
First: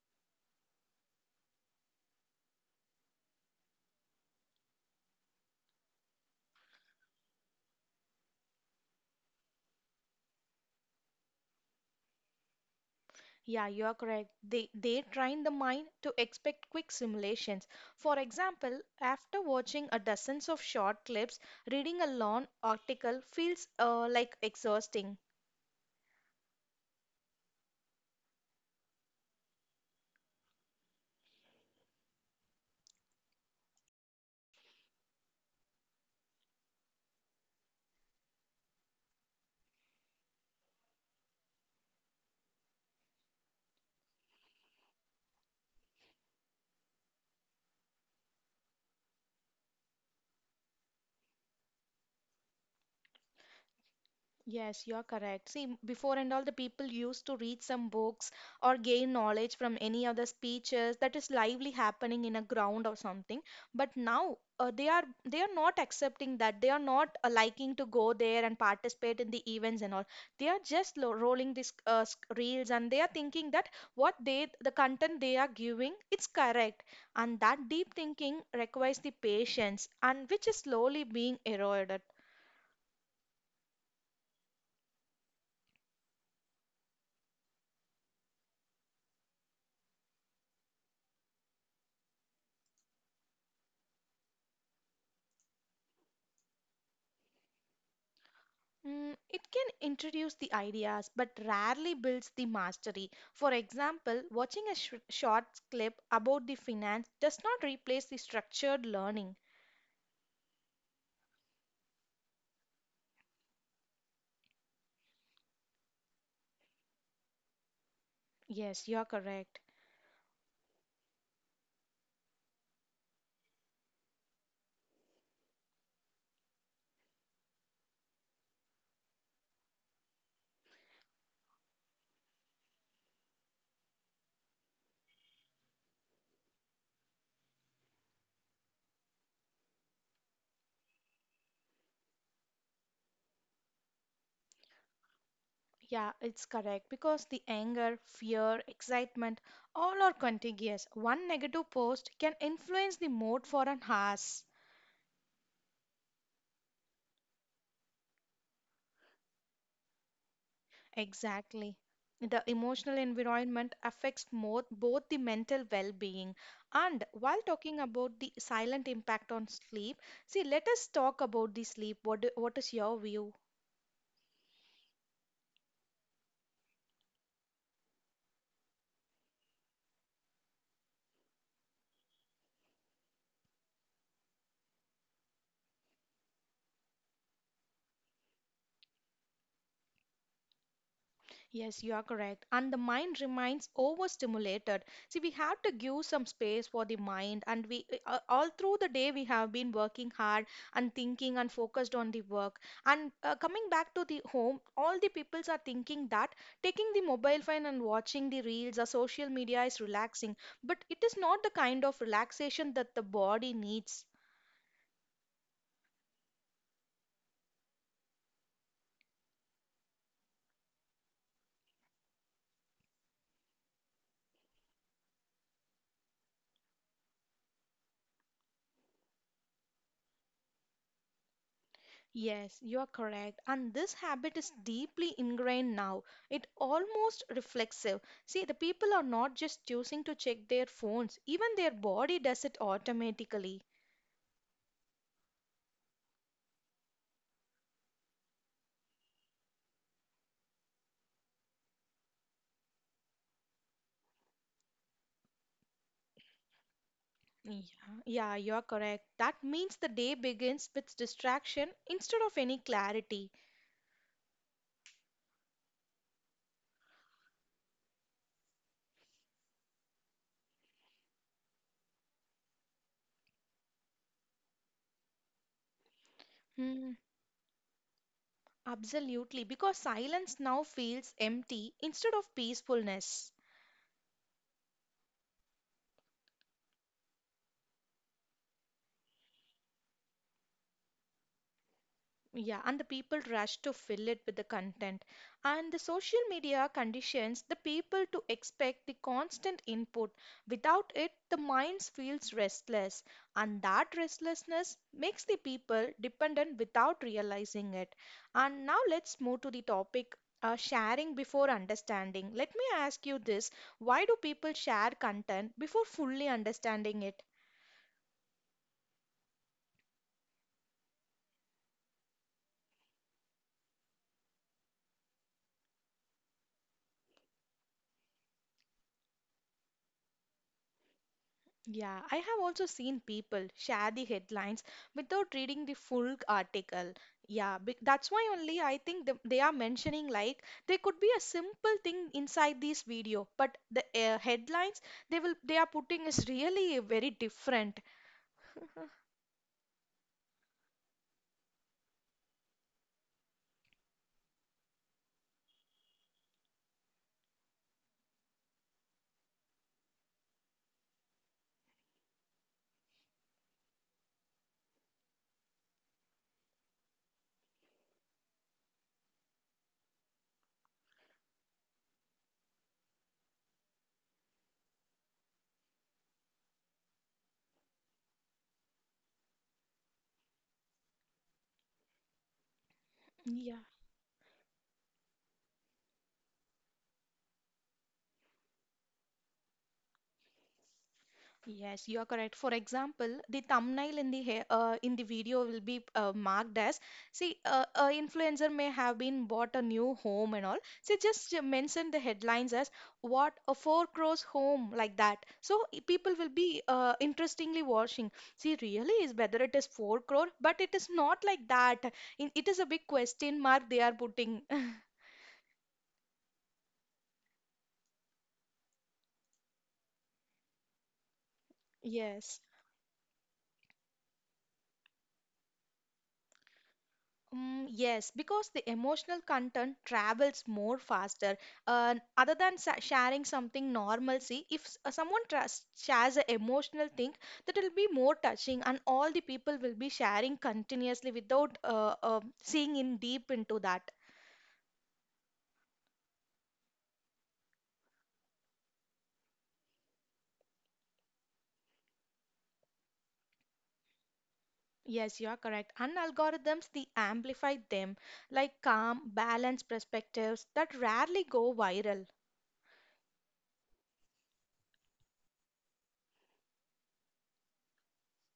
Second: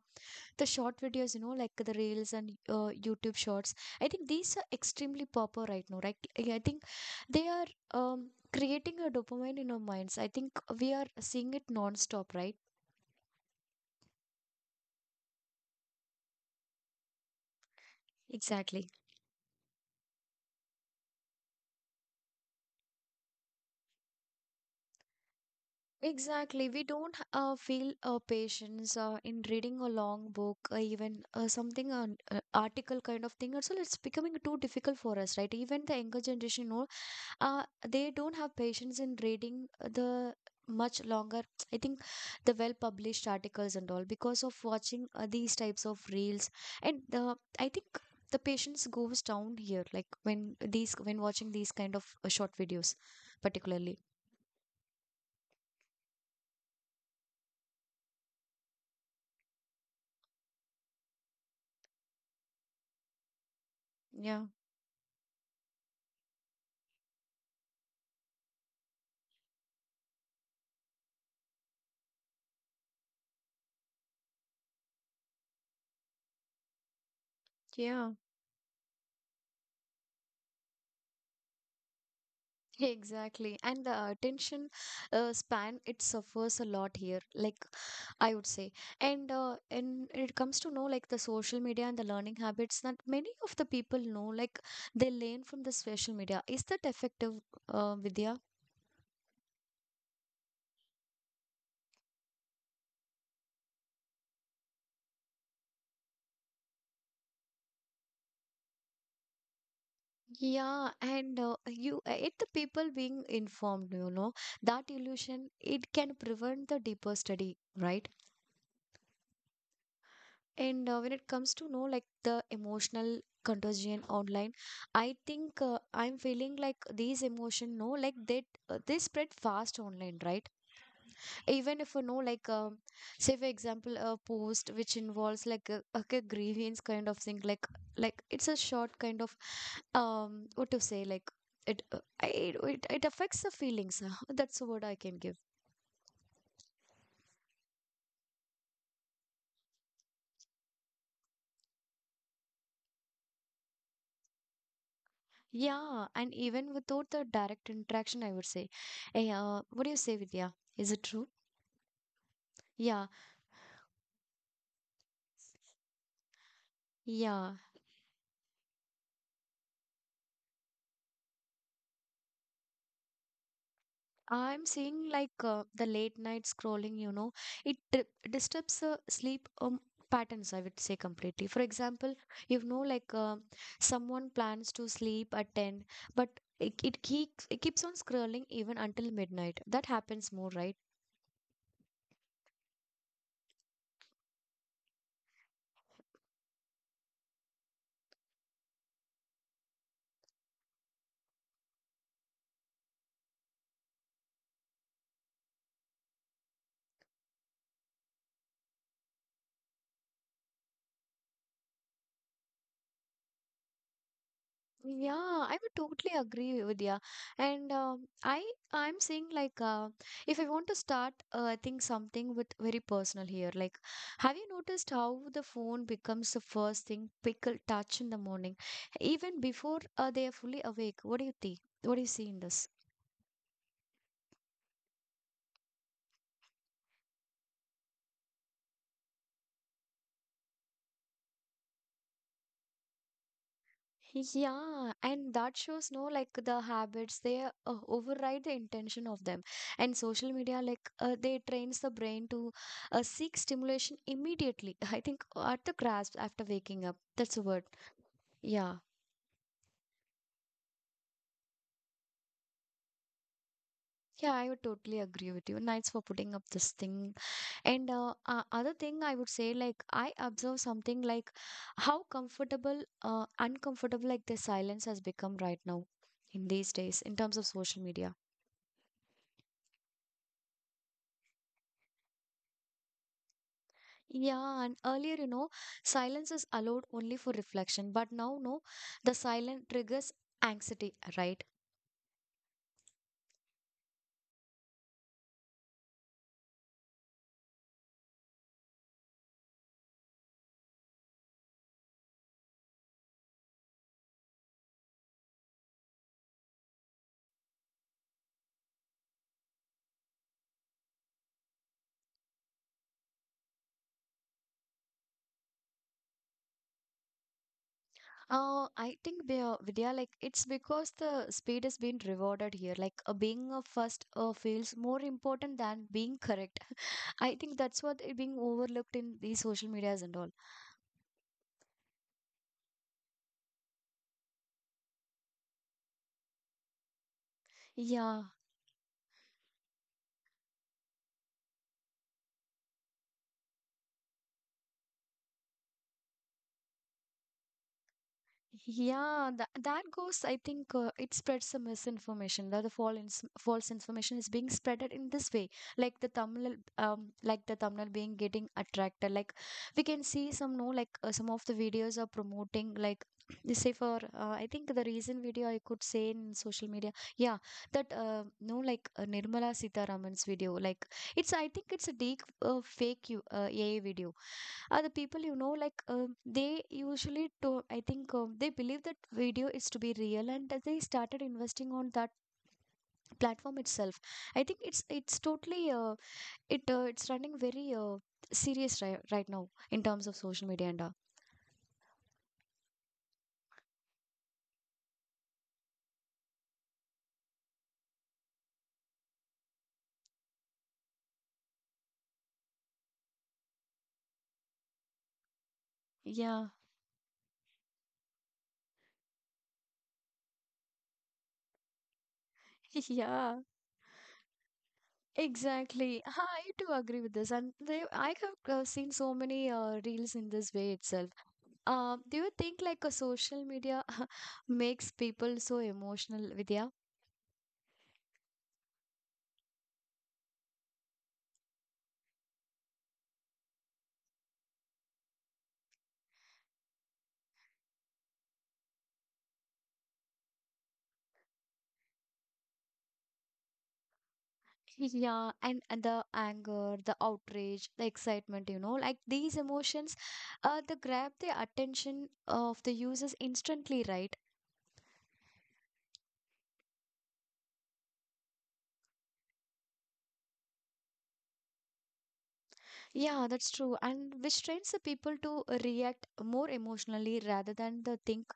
the short videos, you know, like the reels and YouTube shorts, I think these are extremely popular right now, right? Yeah, I think they are creating a dopamine in our minds. I think we are seeing it non-stop, right? Yeah, you are correct. They train the mind to expect quick simulations. For example, Exactly. after watching a dozens of short clips, reading a long article feels like exhausting. Exactly. We don't feel patience in reading a long book, even something, an article kind of thing. Also, it's becoming too difficult for us, right? Even the younger generation, you know, they don't have patience in reading the much longer I think the well published articles and all because of watching these types of reels. And the I think the patience goes down here, like when watching these kind of short videos particularly. Yes, you're correct. See, before and all, the people used to read some books or gain knowledge from any other speeches that is lively happening in a ground or something. But now Yeah. They are not accepting that. They are not liking to go there and participate in the events and all. They are just lo rolling these reels, and they are thinking that what they the content they are giving it's correct. And that deep Yeah. thinking requires the patience and which is slowly being eroded. Exactly. And the attention span, it suffers a lot here, like I would say. And and it comes to know like the social media and the learning habits that many of the people know, like they learn from the social media. Is that effective, Vidya? Mm, it can introduce the ideas but rarely builds the mastery. For example, watching a short clip about the finance does not replace the structured learning. Yeah, and it the people being informed, you know, that illusion, it can prevent the deeper study, right? Yes, you're correct. And when it comes to know like the emotional contagion online, I think I'm feeling like these emotion no like they spread fast online, right? Even if you know like say for example a post which involves like a grievance kind of thing like it's a short kind of what to say, like it I- it affects the feelings. That's the word I can give. Yeah, it's correct because the anger, fear, excitement all are contiguous. One negative post can influence the mood for an hours. Yeah, and even without the direct interaction, I would say. Eh, what do you say, Vidya? Is it true? Exactly. The emotional Yeah, environment affects more, both the mental well being. And while yeah. talking about the silent impact on sleep, see, let us talk about the sleep. What, what is your view? I'm seeing like the late night scrolling, it di- disturbs sleep patterns, I would say completely. For example, you know, like uh, someone plans to sleep at 10, but it keeps on scrolling even until midnight. That happens more, right? Yes, you are correct. And the mind remains overstimulated. See, we have to give some space for the mind, and we all through the day we have been working hard and thinking and focused on the work. And coming back to the home, all the peoples are thinking that taking the mobile phone and watching the reels or social media is relaxing, but it is not the kind of relaxation that the body needs. Yeah, I would totally agree with you. And I'm saying if I want to start, I think something with very personal here. Like, have you noticed how the phone becomes the first thing people touch in the morning, even before they are fully awake? What do you think? What do you see in Yes, this? you are correct. And this habit is deeply ingrained now. It almost reflexive. See, the people are not just choosing to check their phones, even their body does it automatically. Yeah, and that shows no like the habits they override the intention of them. And social media they trains the brain to seek stimulation immediately. I think at the grasp after waking up. That's a Yeah, word. yeah, you are Yeah. correct. That means the day begins with distraction instead of any clarity. Yeah, I would totally agree with you. Nice for putting up this thing. And other thing I would say, like I observe something like how comfortable, uncomfortable, like the silence has become right now in these Hmm, days in terms of social media. absolutely, because silence now feels empty instead of peacefulness. Yeah, and earlier, you know, silence is allowed only for reflection, but now, no, the silent triggers anxiety, right? Yeah, and the people rush to fill it with the content. And the social media conditions the people to expect the constant input. Without it, the mind feels restless, and that restlessness makes the people dependent without realizing it. And now let's move to the topic sharing before understanding. Let me ask you this, why do people share content before fully understanding it? I think, Vidya, like it's because the speed is being rewarded here. Being a first feels more important than being correct. I think that's what is being overlooked in these social medias and all. Yeah, I have also seen people share the headlines without reading the full article. That's Yeah. why only I think they are mentioning like there could be a simple thing inside this video, but the headlines they are putting is really very different. Yeah, that goes, I think it spreads some misinformation, that the false information is being spreaded in this way. Like the thumbnail being getting attracted. Like we can see some, no, some of the videos are promoting, like, they say for, I think the recent video I could say in social media, yeah, that, no, like Nirmala Sitaraman's video, like I think it's a deep fake AI video. Are the people, you know, like they usually to I think they believe that video is to be real, and that they started investing on that platform Yeah. itself. I think it's totally it's running very serious right now in terms of social media and Yes, you are correct. For example, the thumbnail in the hair, in the video will be marked as see, a influencer may have been bought a new home and all. So just mention the headlines as what a four crores home like that. So people will yeah. be interestingly watching. See, really is whether it is four crore, but it is not like that. It is a big question Yeah. mark they are putting. Exactly. Ha, I do agree with this. And they, I have seen so many reels in this way itself. Do you Yes. think like a social media makes people so emotional, Vidya? Mm, yes, because the emotional content travels more faster. Other than sharing something normalcy, if someone trust, shares an emotional thing, that will be more touching, and all the people will be sharing continuously without seeing in deep into that. Yeah, and the anger, the outrage, the excitement, you know, like these emotions, they grab the attention of the users instantly, right? Yes, you are correct. And algorithms, they amplify them, like calm, balanced perspectives that rarely go viral. Yeah, that's true. And which trains the people to react more emotionally rather than the think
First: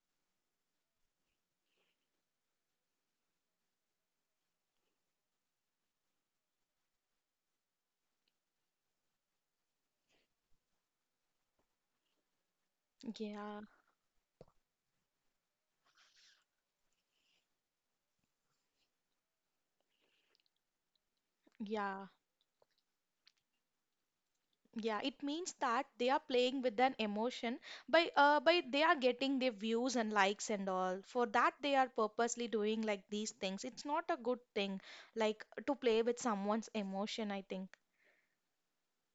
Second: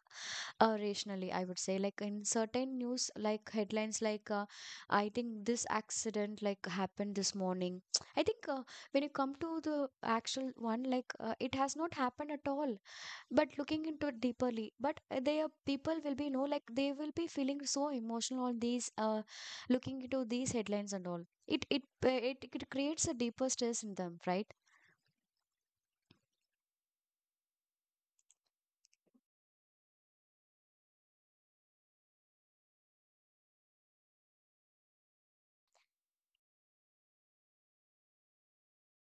rationally, I would say, like in certain news like headlines I think this accident like happened this morning. I think when you come to the actual one, it has not happened at all, but Yeah, looking into it deeperly. But they are people will be, you know, like they will be feeling so emotional on these looking into these headlines and all. Yeah. It creates a deeper stress in them, right? Yeah, it means that they are playing with an emotion by they are getting their views and likes and all. For that they are purposely doing like these things. It's not a good thing like to play with someone's emotion, I think.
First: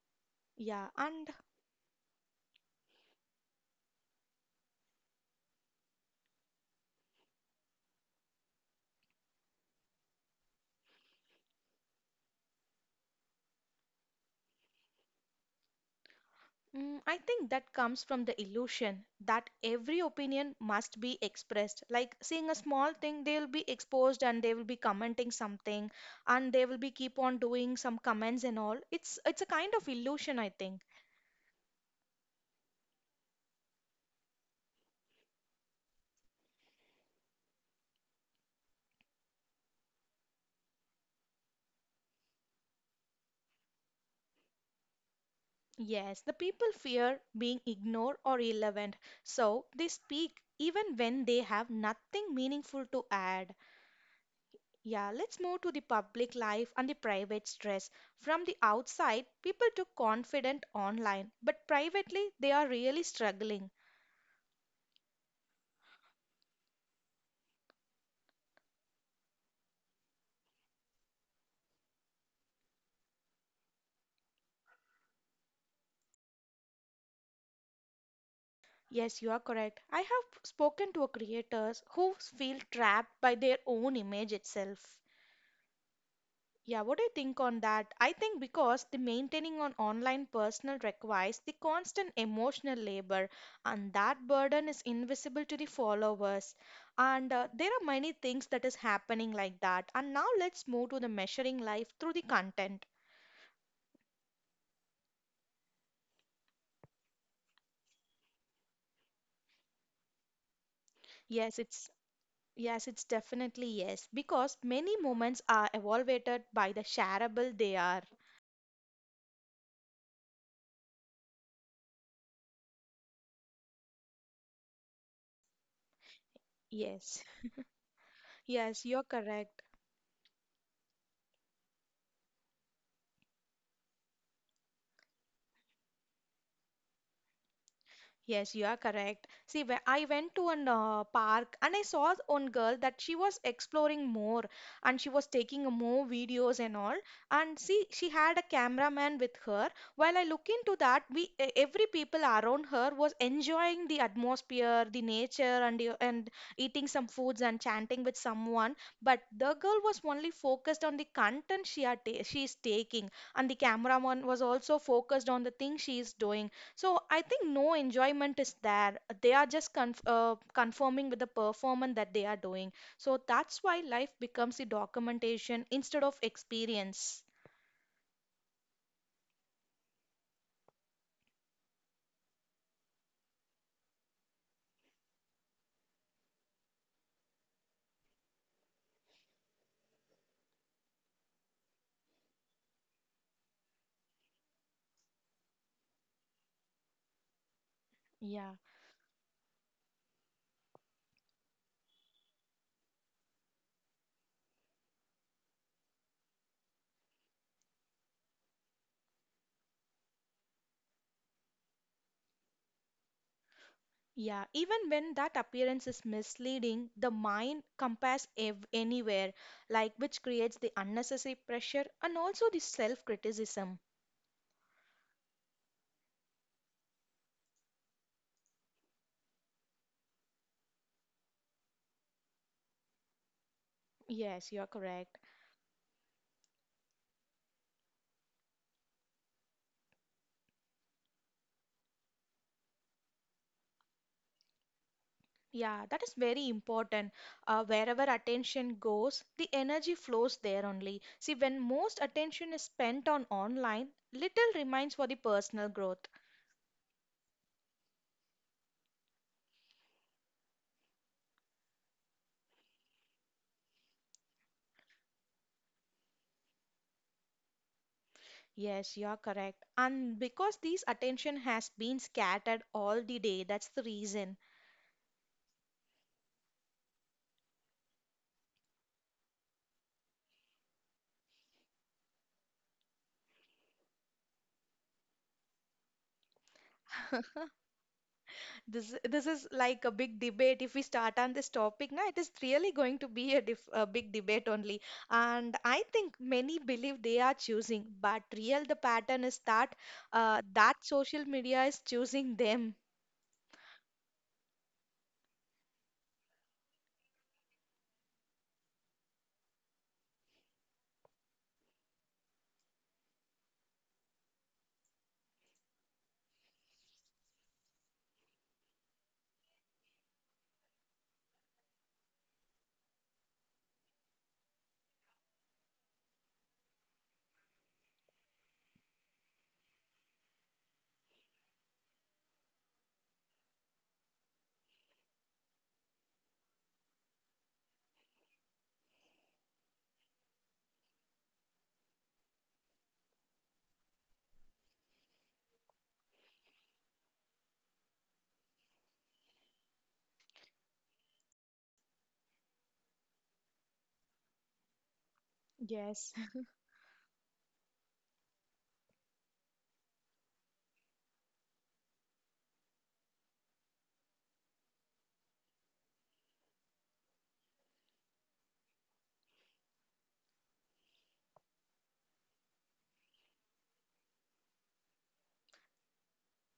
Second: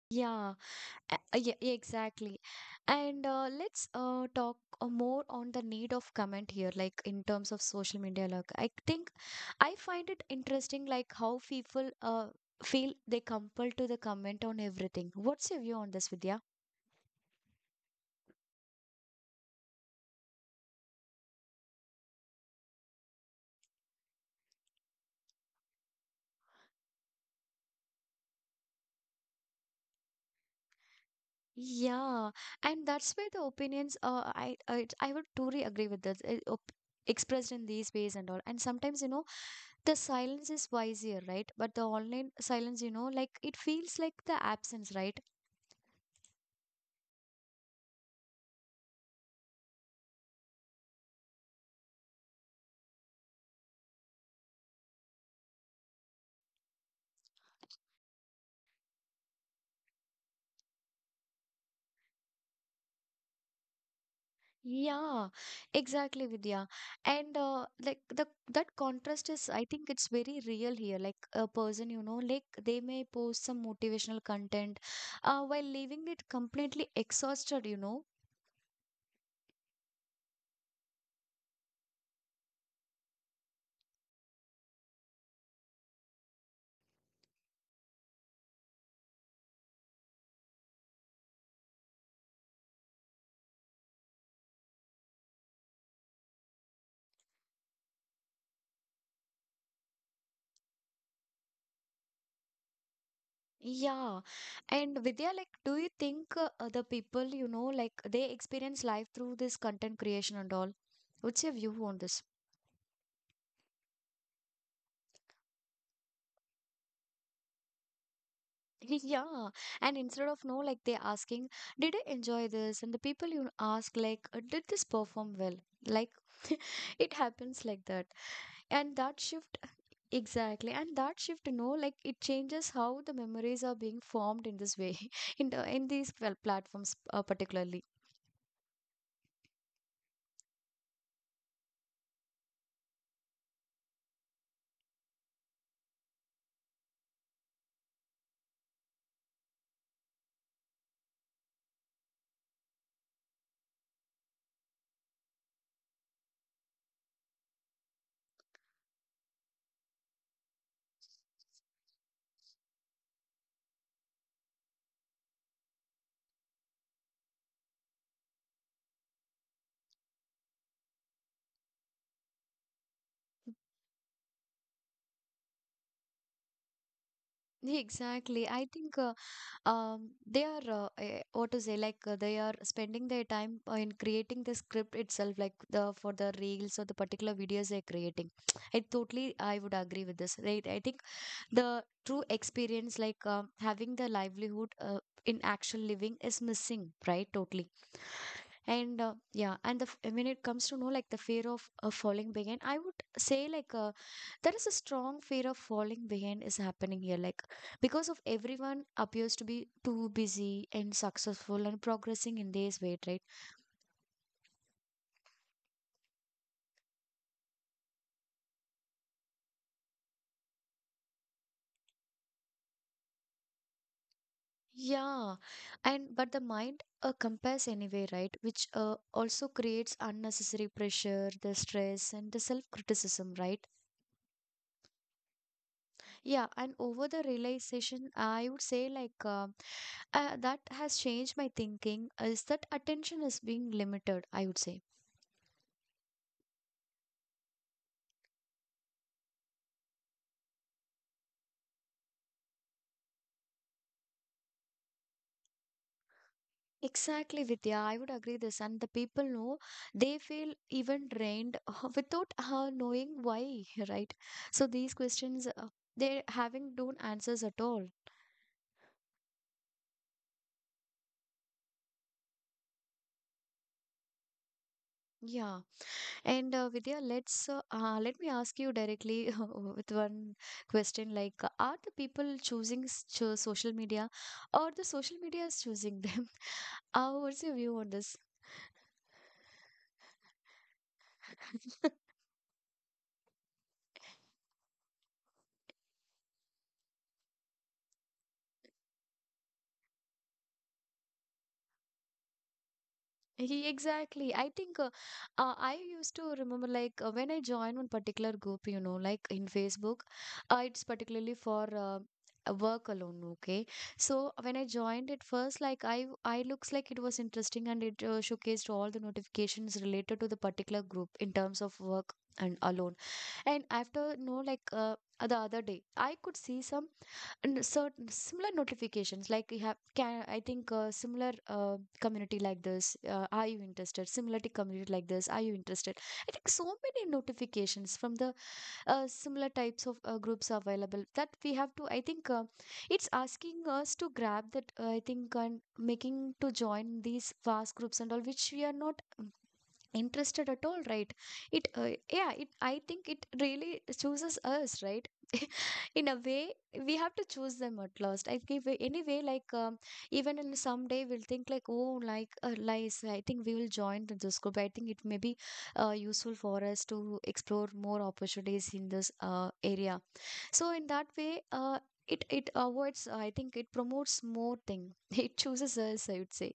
Yeah. Yeah, and Yeah, yeah, exactly. And let's talk more on the need of comment here, like in terms of social media. Like, I think I find it interesting, like how people feel they compelled to the comment on everything. What's your view on this, Vidya? mm, I think that comes from the illusion that every opinion must be expressed. Like seeing a small thing, they will be exposed and they will be commenting something and they will be keep on doing some comments and all. It's a kind of illusion, I think. Yeah, and that's where the opinions. I would totally agree with this. Expressed in these ways and all. And sometimes, you know, the silence is wiser, right? But the online silence, you know, like it feels like the absence, right? Yes, the people fear being ignored or irrelevant, so they speak even when they have nothing meaningful to add. Yeah, let's move to the public life and the private stress. From the outside, people look confident online, but privately, they are really struggling. Yeah, exactly, Vidya. And like the that contrast is, I think it's very real here. Like a person, you know, like they may post some motivational content, while leaving it completely exhausted, you know. Yes, you are correct. I have spoken to creators who feel trapped by their own image itself. Yeah, what do you think on that? I think because the maintaining on online personal requires the constant emotional labor, and that burden is invisible to the followers. And there are many things that is happening like that. And now let's move to the measuring life through the content. Yeah, and Vidya, like, do you think the people, you know, like they experience life through this content creation and all? What's your Yes, view it's on this? yes, it's definitely yes, because many moments are evaluated by the shareable they are. Yeah, and instead of no, like they asking, did I enjoy this? And the people you ask, like, did this perform well? Like it Yes, happens like that. yes, And you're that shift, correct. exactly, and that shift no like it changes how the memories are being formed in this way in these well, platforms particularly. Yes, you are correct. See, when I went to an park and I saw one girl that she was exploring more and she was taking more videos and all. And see, she had a cameraman with her. While I look into that, we every people around her was enjoying the atmosphere, the nature, and eating some foods and chatting with someone. But the girl was only focused on the content she are ta she is taking, and the cameraman was also focused on the thing she is doing. So I think no enjoyment is there. They are just conforming with the performance that they are doing. So that's why life becomes the documentation instead of experience. Exactly, I think they are what to say, they are spending their time in creating the script itself, like the for the reels or the particular videos they're creating. I totally I would agree with this, right? I think the true experience, having the livelihood in actual living is missing, right? Totally. Yeah. And yeah, and when it comes to know like the fear of falling behind, I would say, there is a strong fear of falling behind is happening here, like because of everyone appears to be too busy and successful and progressing in this way, right? Yeah, even when that appearance is misleading, the mind compares anywhere, like which creates the unnecessary pressure and also the self criticism. Yeah, and but the mind compares anyway, right? Which also creates unnecessary pressure, the stress and the self criticism, right? Yes, you're correct. Yeah, and over the realization, I would say, that has changed my thinking is that attention is being limited, I would say. Yeah, that is very important. Wherever attention goes, the energy flows there only. See, when most attention is spent on online, little remains for the personal growth. Exactly, Vidya. I would agree this. And the people know they feel even drained without knowing why, right? So these questions, they having don't answers at all. Yes, you are correct. And because this attention has been scattered all the day, that's the reason. Yeah. And Vidya, let's let me ask you directly with one question: like, are the people choosing social media, or the social media is choosing them? What's your view on this? This is like a big debate. If we start on this topic now, it is really going to be a, dif a big debate only. And I think many believe they are choosing, but real the pattern is that that social media is choosing them. Exactly. I think I used to remember when I joined one particular group, you know, like in Facebook, it's particularly for work alone. Okay, so when I joined it first, like I looks like it was interesting and it showcased all the notifications related to the particular group in terms of work and alone. And after no, the other day, I could see some and certain similar notifications like you have can, I think similar uh, community like this are you interested, similarity community like this are you interested. I think so many notifications from the similar types of groups are available that we have to, I think it's asking us to grab that, I think and making to join these vast groups and all, which we are not interested at all, right? it yeah, it I think it really chooses us, right? In Yes. a way we have to choose them at last I give anyway like even in someday we'll think like oh, lies, I think we will join this group, I think it may be useful for us to explore more opportunities in this area. So in that way it avoids, I think it promotes more thing. It chooses us, I would say.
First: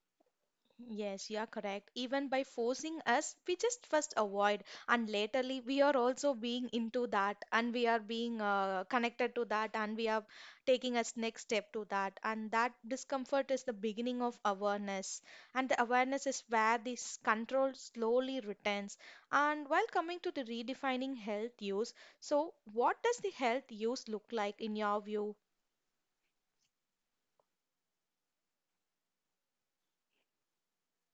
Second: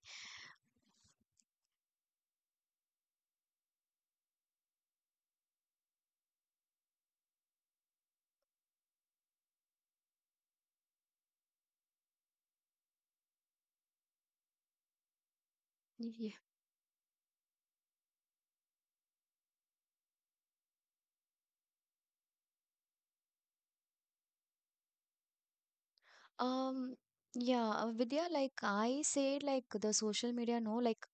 Yes, you are correct. Even by forcing us, we just first avoid, and laterly we are also being into that, and we are being connected to that, and we are taking us next step to that, and that discomfort is the beginning of awareness, and the awareness Yeah. is where this control slowly returns. And while coming to the redefining health use, so what does the health use look like in your view? Um, yeah, Vidya, like I said, like the social media, no, like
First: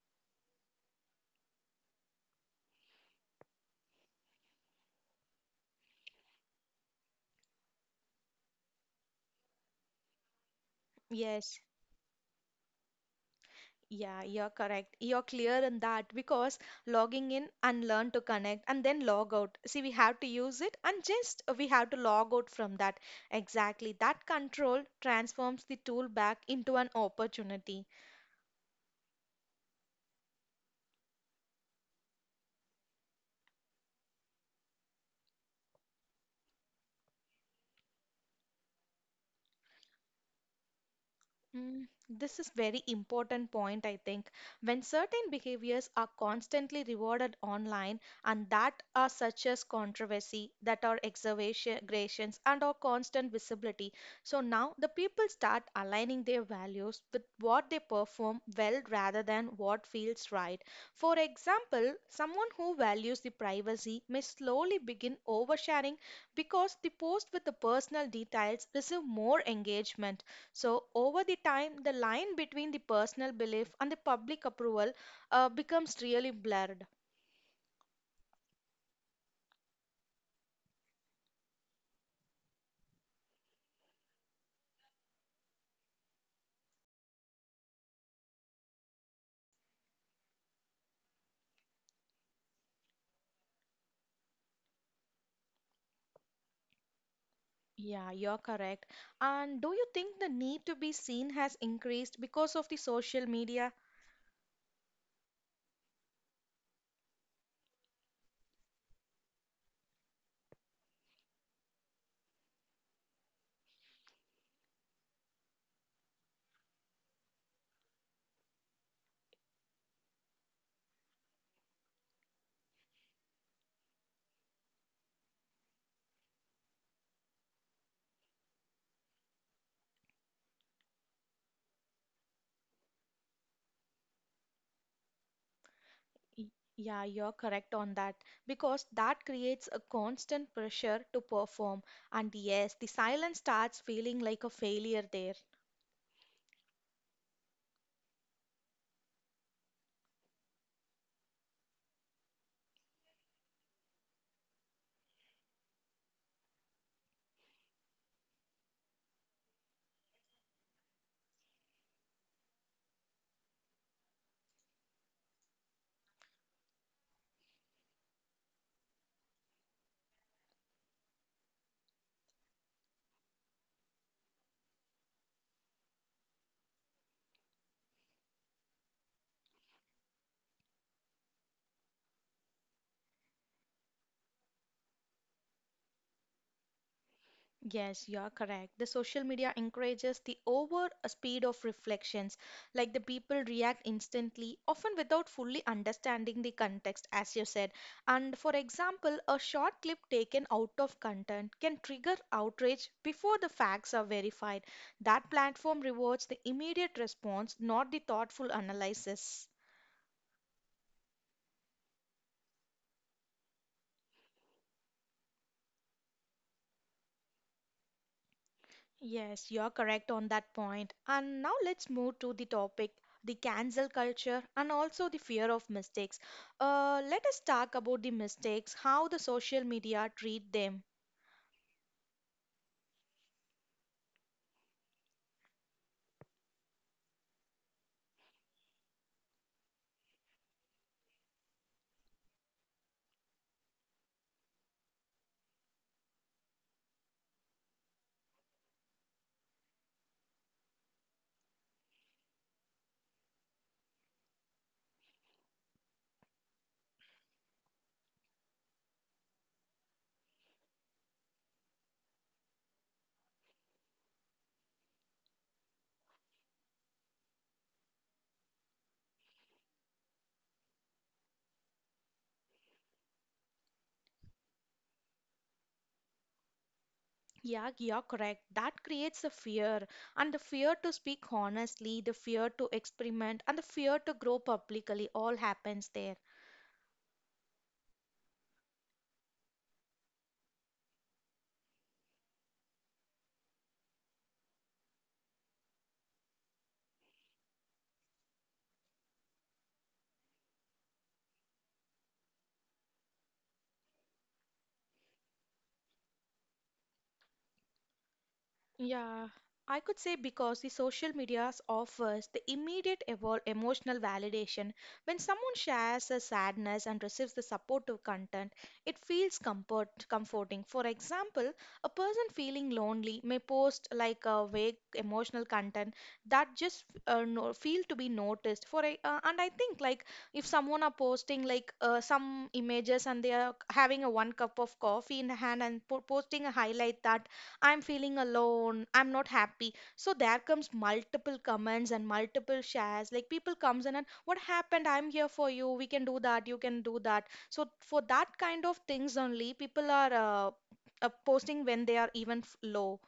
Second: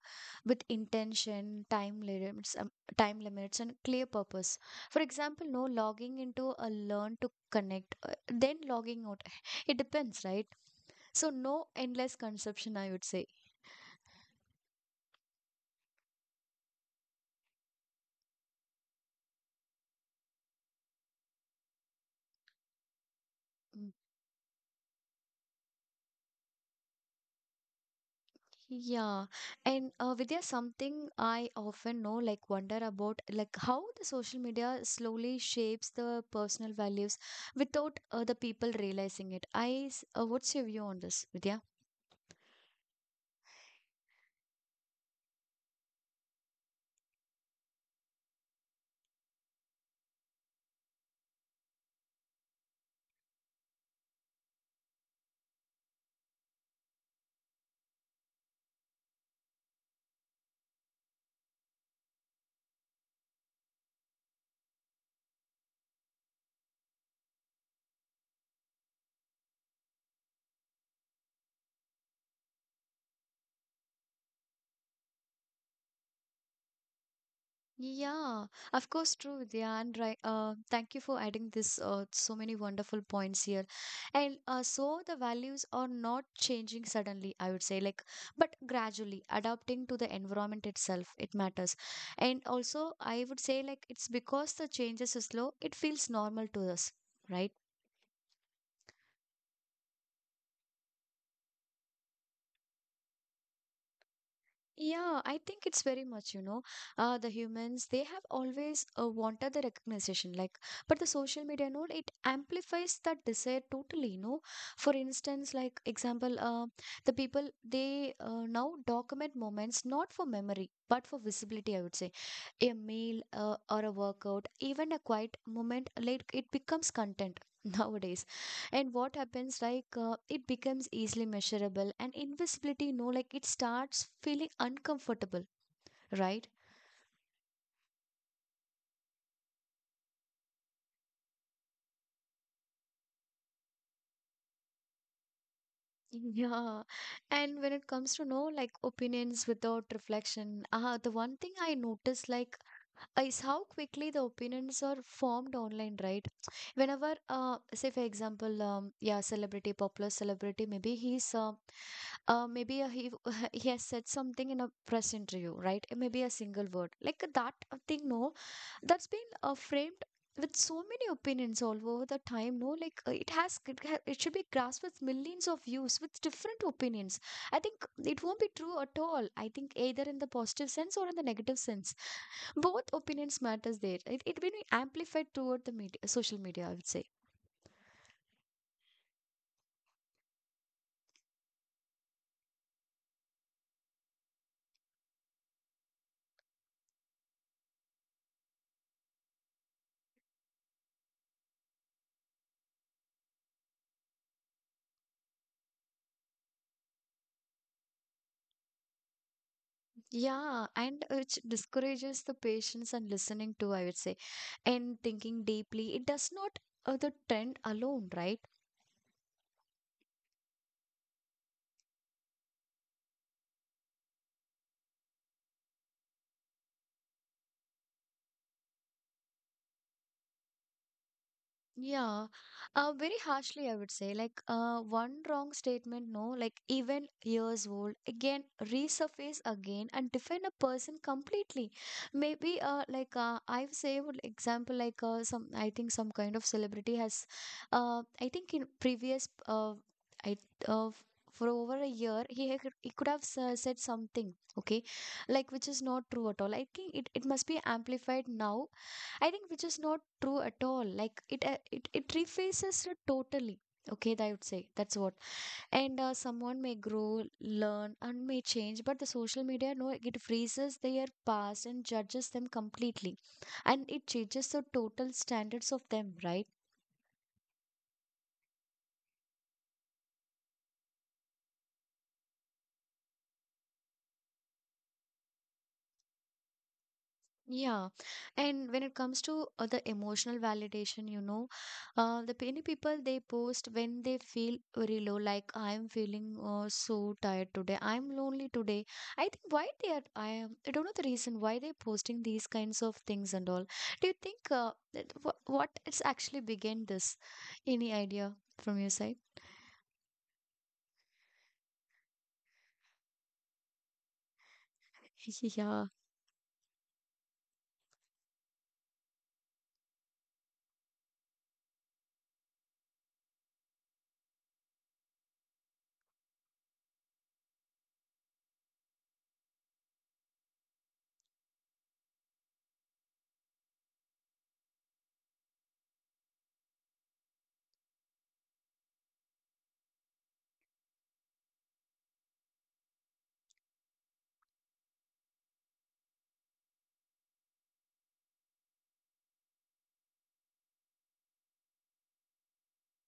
with intention, time limits, and clear purpose. For example, no logging into a learn to connect, then logging out. It depends, right? So Yes. no endless consumption, I would say. Yeah, you're correct. You're clear in that because logging in and learn to connect and then log out. See, we have to use it and just we have to log out from that. Mm. Exactly. That control transforms the tool back into an opportunity. Yeah, and Vidya, something I often know, like wonder about, like how the social media slowly shapes the personal values without the people realizing it. What's your view on this, Vidya? Mm, this is very important point, I think. When certain behaviors are constantly rewarded online and that are such as controversy, that are exaggerations and are constant visibility. So now the people start aligning their values with what they perform well rather than what feels right. For example, someone who values the privacy may slowly begin oversharing because the post with the personal details receive more engagement. So, over the time, the line between the personal belief and the public approval becomes really blurred. Yeah, of course, true, Vidya, and right? Thank you for adding this, so many wonderful points here. And so the values are not changing suddenly, I would say, like, but gradually adapting to the environment itself, it matters. And also, I would say, like, it's because the changes is slow, it feels normal to us, right? Yeah, you're correct. And do you think the need to be seen has increased because of the social media? Yeah, I think it's very much, you know, the humans, they have always wanted the recognition, like, but the social media node, it amplifies that desire totally, you know. For instance, like, example, the people, they now document moments not for memory, but for visibility, I would say. A meal or a workout, even a quiet moment, like, it becomes content nowadays. And what happens it becomes easily measurable, and invisibility, no, like it starts feeling uncomfortable, right? Y- Yeah, you're correct on that because that creates a constant pressure to perform. And yes, the silence starts feeling like a failure there. Yeah. And when it comes to know like opinions without reflection, the one thing I noticed like is how quickly the opinions are formed online, right? Whenever, say for example, yeah, celebrity, popular celebrity, maybe he he has said something in a press interview, right? Maybe a single word like that thing. No, that's been framed with so many opinions all over the time, no, like it has it, ha- it should be grasped with millions of views with different opinions, I think it won't be true at all. I think either in the positive sense or in the negative sense, both opinions matters there. It will be amplified toward the media, social media, I would say. Yes, you are correct. The social media encourages the over speed of reflections, like the people react instantly, often without fully understanding the context, as you said. And for example, a short clip taken out of content can trigger outrage before the facts are verified. That platform rewards the immediate response, not the thoughtful analysis. Yeah, and which discourages the patience and listening too, I would say, and thinking deeply. It does not the trend alone, right? Yes, you're correct on that point. And now let's move to the topic the cancel culture and also the fear of mistakes. Let us talk about the mistakes, how the social media treat them. Yeah, very harshly, I would say. Like, one wrong statement, no, like even years old, again resurface again and define a person completely. Maybe, I've saved example, like some, I think some kind of celebrity has, I think in previous, I uh, f- for over a year he had, he could have said something, okay, like which is not true at all. I think it it must be amplified now. I think which is not true at all. Like it refaces it totally. Okay, I would say that's what. And someone may grow, learn, and may change, but the social media, no, it freezes their past and judges them completely, and it changes the total standards of them, right? Yeah, you're correct. That creates a fear, and the fear to speak honestly, the fear to experiment, and the fear to grow publicly all happens there. Yeah, and when it comes to the emotional validation, you know, the many people, they post when they feel very low, like I'm feeling so tired today, I'm lonely today. I think why they are, I am, I don't know the reason why they're posting these kinds of things and all. Do you think what it's actually began this? Any idea from your side? Yeah, I could say because the social medias offers the immediate evol emotional validation. When someone Yeah. shares a sadness and receives the supportive content, it feels comforting. For example, a person feeling lonely may post like a vague emotional content that just no, feel to be noticed. For a, and I think like if someone are posting like some images and they are having a one cup of coffee in hand and po posting a highlight that I'm feeling alone, I'm not happy. So there comes multiple comments and multiple shares. Like people comes in and what happened? I'm here for you. We can do that. You can do that. So for that kind of things only, people are posting when they are even low.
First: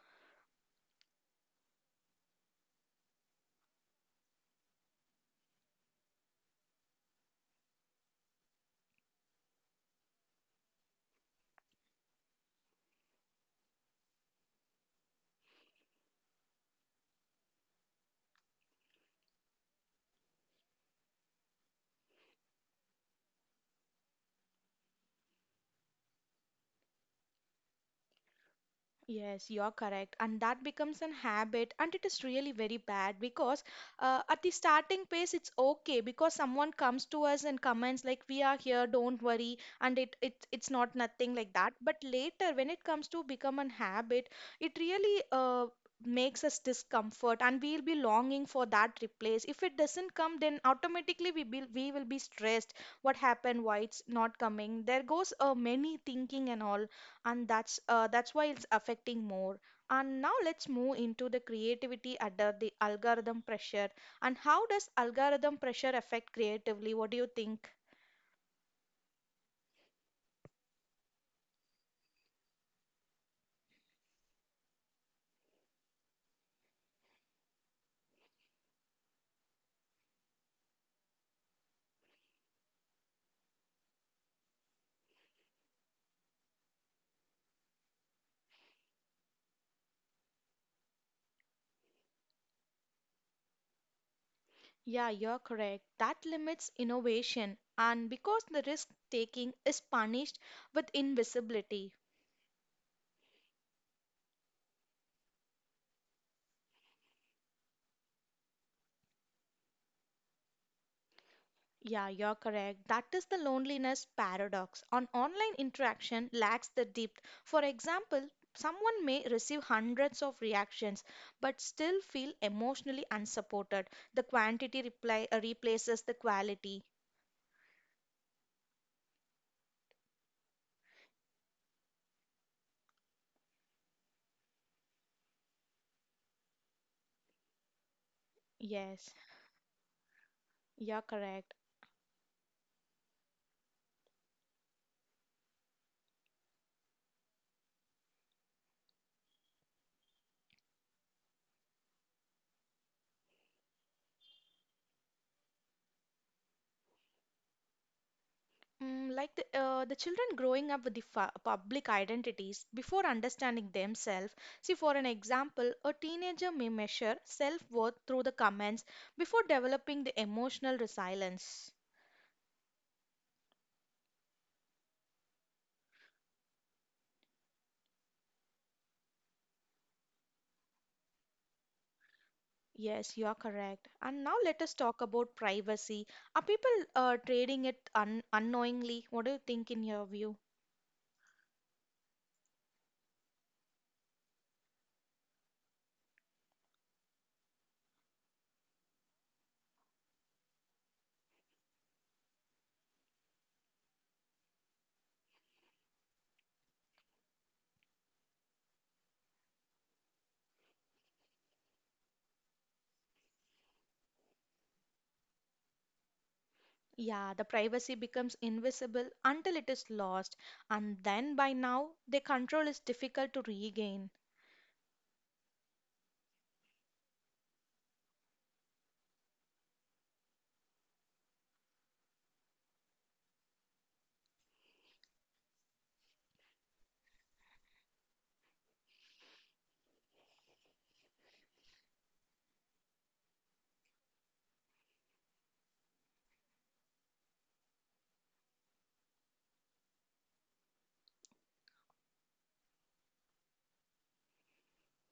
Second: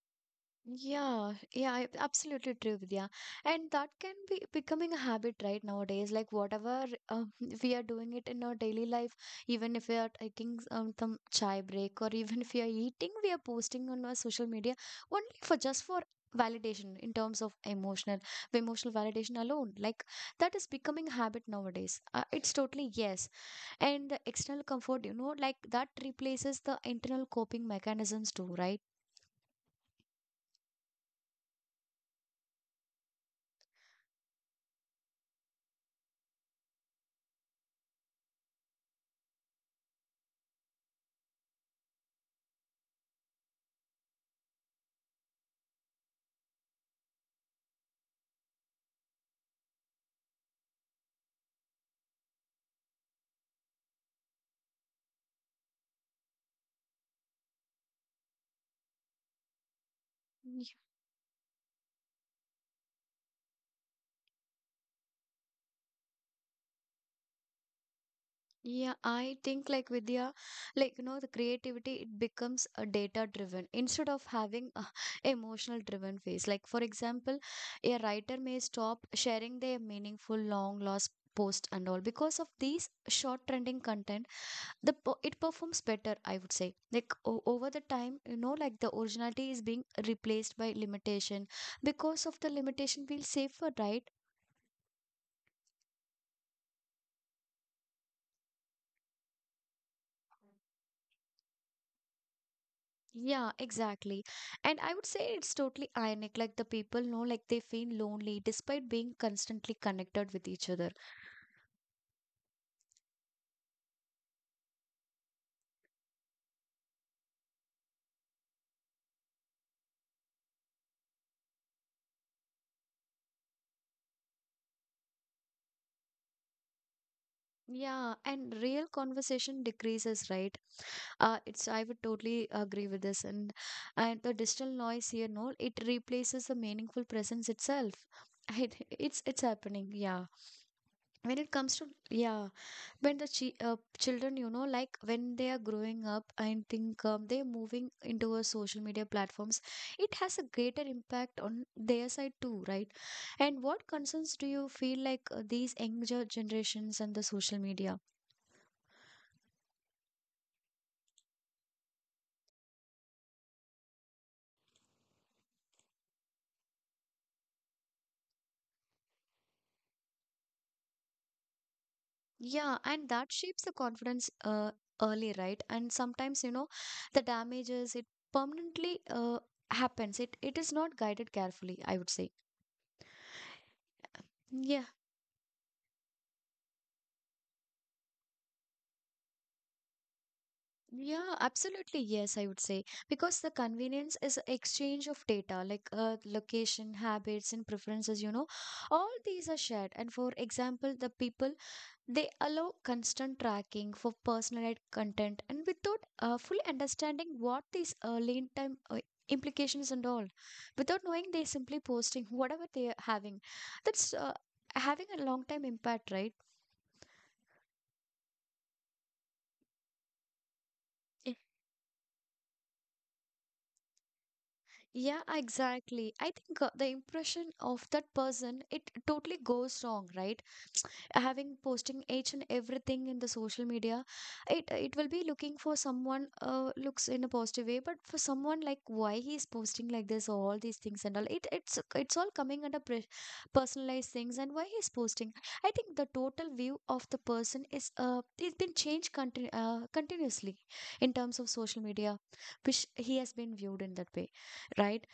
Yeah, yeah, I- absolutely true, Vidya. And that can be becoming a habit right nowadays. Like whatever we are doing it in our daily life, even if we are taking some chai break or even if we are eating, we are posting on our social media only for just for validation in terms of emotional, emotional validation alone. Like that is becoming a habit nowadays. It's totally yes. And the external comfort, you know, like that replaces the internal coping mechanisms too, right? Yes, you're correct. And that becomes an habit, and it is really very bad because at the starting phase, it's okay because someone comes to us and comments like, "We are here, don't worry," and it's not nothing like that. But later, when it comes to become an habit, it really makes us discomfort, and we'll be longing for that replace. If it doesn't come, then automatically we will be stressed. What happened? Why it's not coming? There goes many thinking and all, and that's why it's affecting more. And now Mm, let's move into the creativity under the algorithm pressure, and how does algorithm pressure affect creatively? What do you think? yeah, I think like Vidya, like you know, the creativity, it becomes a data driven instead of having a emotional driven phase. Like for example, a writer may stop sharing their meaningful long lost post and all because of these short trending content. It performs better, I would say. Like o over the time, you know, like the originality is being replaced by limitation. Because of the limitation, we'll safer, right? Yeah, you're correct, that limits innovation and because the risk taking is punished with invisibility. Yeah, exactly. And I would say it's totally ironic. Like the people know, like they feel lonely despite being constantly connected with each other. Yeah, you're correct. That is the loneliness paradox. On online interaction lacks the depth. For example, someone may receive hundreds of reactions but still feel emotionally unsupported. The quantity reply, replaces the quality. Yeah, and real conversation decreases, right? It's I would totally agree with this, and the digital noise here, no, it replaces the meaningful presence itself. It, Yes, it's it's happening, yeah. you're When it correct. comes to yeah. When the children, you know, like when they are growing up, I think they're moving into a social media platforms. It has a greater impact on their side too, right? And what concerns do you feel like these younger generations and the social media? Mm, like the children growing up with the fa public identities before understanding themselves. See, for an example, a teenager may measure self-worth through the comments before developing the emotional resilience. Yeah, and that shapes the confidence early, right? And sometimes, you know, the damages it permanently happens. It is not guided carefully, I would say. Yes, you are correct. And now let us Yeah. talk about privacy. Are people trading it un unknowingly? What do you think in your view? Yeah, absolutely. Yes, I would say because the convenience is exchange of data like earth, location, habits, and preferences. You know, all these are shared. And for example, the people, they allow constant tracking for personalized content and without fully understanding what these lane time implications and all. Without knowing, they simply posting whatever they are having. That's having a long time impact, right? Yeah, the privacy becomes invisible until it is lost, and then by now, the control is difficult to regain. Yeah, exactly. I think the impression of that person, it totally goes wrong, right? Having posting each and everything in the social media, it will be looking for someone, looks in a positive way, but for someone like why he's posting like this all these things and all, it's it's all coming under personalized things and why he's posting. I think the total view of the person is it's been changed continuously in terms of social media, which he has been viewed in that way, right?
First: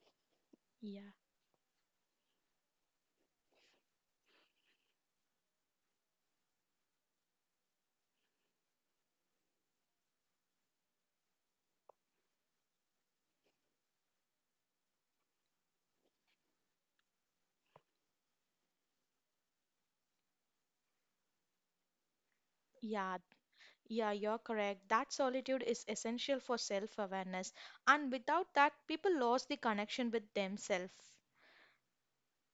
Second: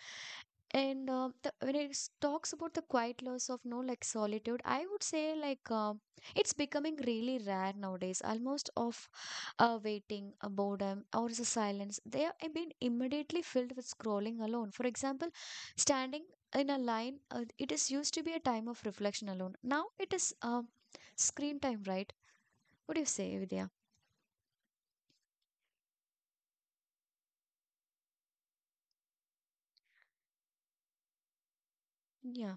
And Yeah. The, when it talks about the quiet loss of no like solitude, I would say, like it's becoming really rare nowadays. Almost of waiting, boredom or the silence, they are have been immediately filled with scrolling alone. For example, standing in a line, it is used to be a time of reflection alone. Now it is screen time, right? What do you Yeah, say, Vidya? yeah, you're correct. That solitude is essential for self-awareness, and without that, people lose the connection with themselves. Yeah,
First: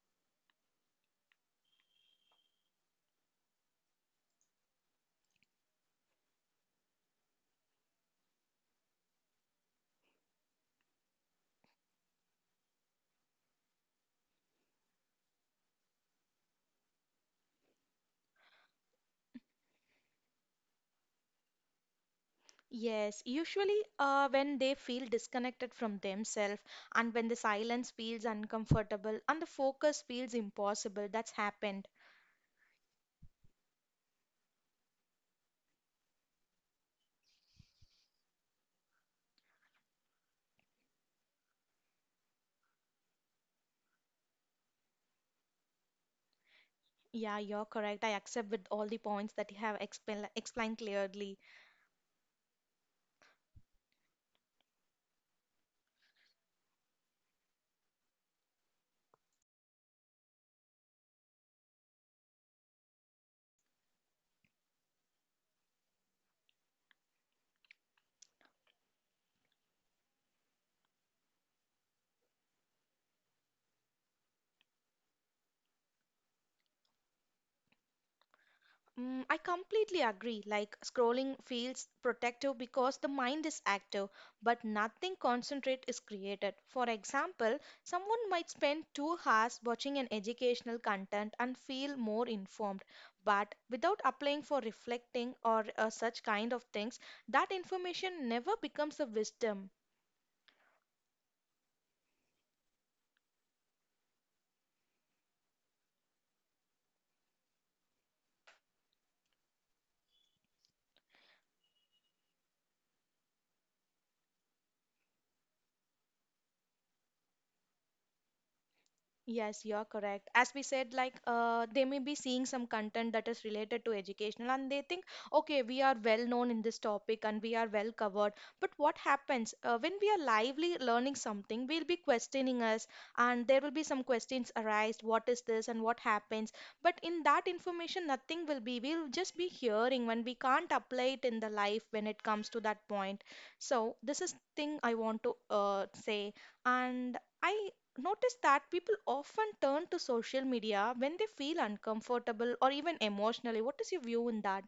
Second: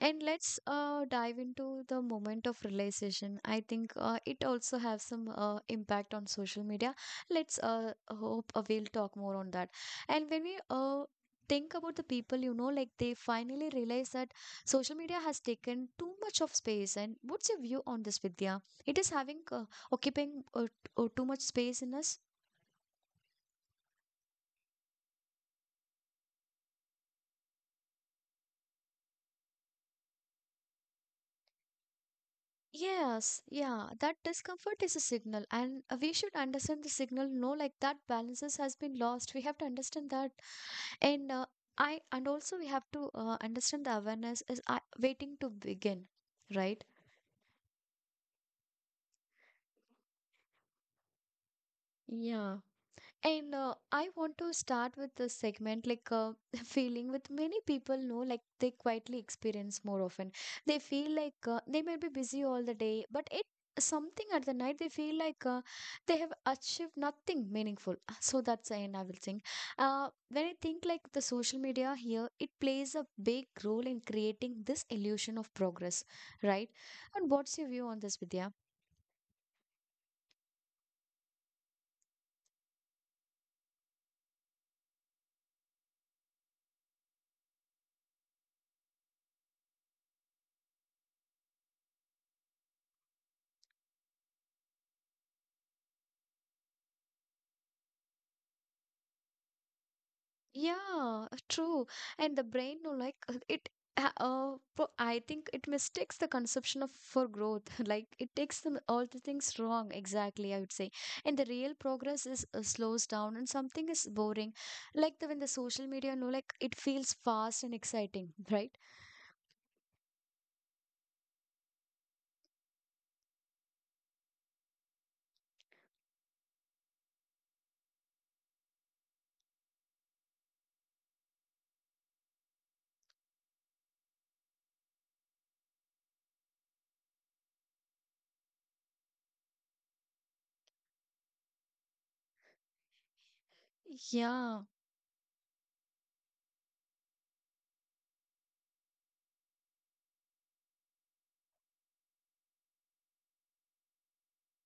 and let's dive into the moment of realization. I think it also has some impact on social media. Let's hope we'll talk more on that. And when we think about the people, you know, like they finally realize that social media has taken too much of space. And what's your view on this, Vidya? It is having occupying too much space in us. Yes, usually when they feel disconnected from themselves, and when the silence feels uncomfortable and the focus feels impossible, that's happened. Yes, yeah, that discomfort is a signal, and we should understand the signal. No, like that balances has been lost. We have to understand that, and I and also we have to understand the awareness is waiting to begin, right? Yeah, you're correct. I accept with all the points that you have explained clearly. Yeah. And I want to start with this segment like feeling with many people know, like they quietly experience more often. They feel like they may be busy all the day, but it something at the night they feel like they have achieved nothing meaningful. So that's the end I will think. When I think like the social media here, it plays a big role in creating this illusion of progress, right? And what's your view on this, Vidya? Mm, I completely agree. Like scrolling feels protective because the mind is active, but nothing concentrate is created. For example, someone might spend 2 hours watching an educational content and feel more informed, but without applying for reflecting or such kind of things, that information never becomes a wisdom. Yeah, true. And the brain, no, like I think it mistakes the conception of for growth. Like it takes them all the things wrong. Exactly, I would say. And the real progress is slows down, and something is boring, like the when the social media, no, like it feels fast and exciting, right? Yes, you're correct. As we said, like they may be seeing some content that is related to educational and they think, okay, we are well known in this topic and we are well covered. But what happens when we are lively learning something, we'll be questioning us and there will be some questions arise, what is this and what happens. But in that information, nothing will be. We'll just be hearing when we can't apply it in the life when it comes to that point. So this is Yeah. thing I want to say. And I notice that people often turn to social media when they feel uncomfortable or even emotionally. What is your view in that?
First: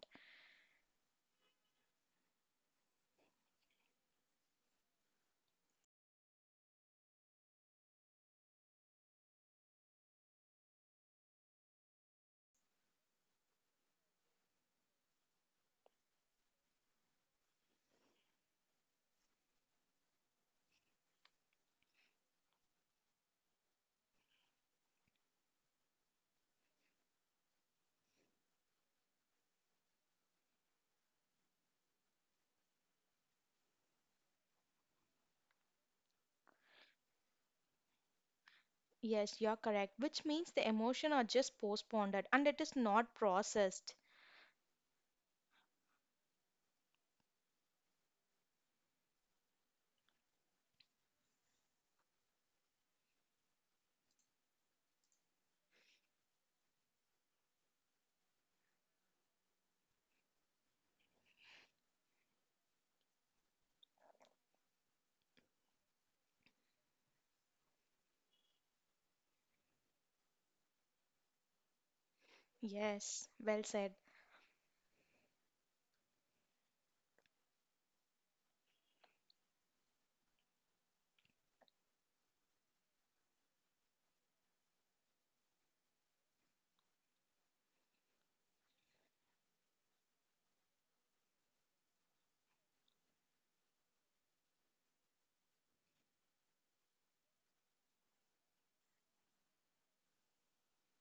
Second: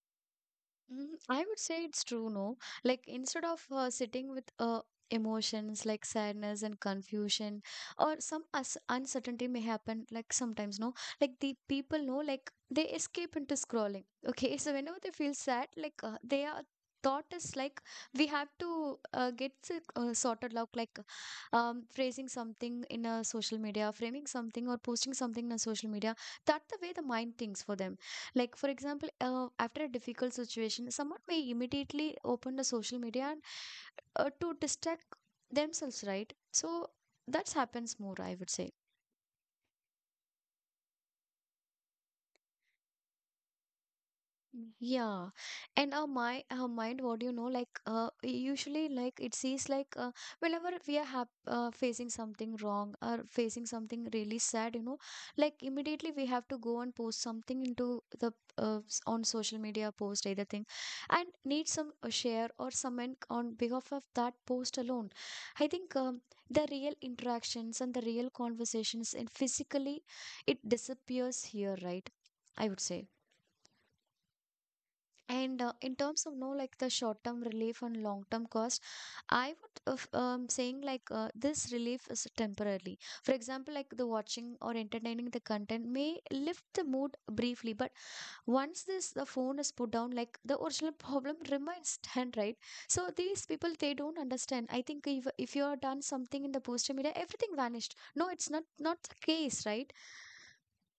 Mm, I would say it's true, no? Like instead of sitting with emotions like sadness and confusion or some us uncertainty may happen like sometimes, no? Like the people know, like they escape into scrolling. Okay, so whenever they feel sad, like they are thought is like we have to get sorted out like phrasing something in a social media, framing something or posting something in a social media. That's the way the mind thinks for them. Like, for example, after a difficult situation, someone may immediately open the social media and to distract themselves, right? So that's happens more, I would say. Yes, you're correct, which means the emotion are just postponed and it is not processed. Yeah, and our mind, what do you know, like, usually, like, it sees, like, whenever we are hap facing something wrong or facing something really sad, you know, like, immediately we have to go and post something into the on social media, post either thing, and need some share or someone on behalf of that post alone. I think the real interactions and the real conversations and physically, it disappears here, right? I would say. Yes, well said. And in terms of no like the short term relief and long term cost, I would of, saying like this relief is temporarily. For example, like the watching or entertaining the content may lift the mood briefly, but once this the phone is put down, like the original problem remains stand, right. So these people they don't understand. I think if you have done something in the poster media, everything vanished. No, it's not not the case, right?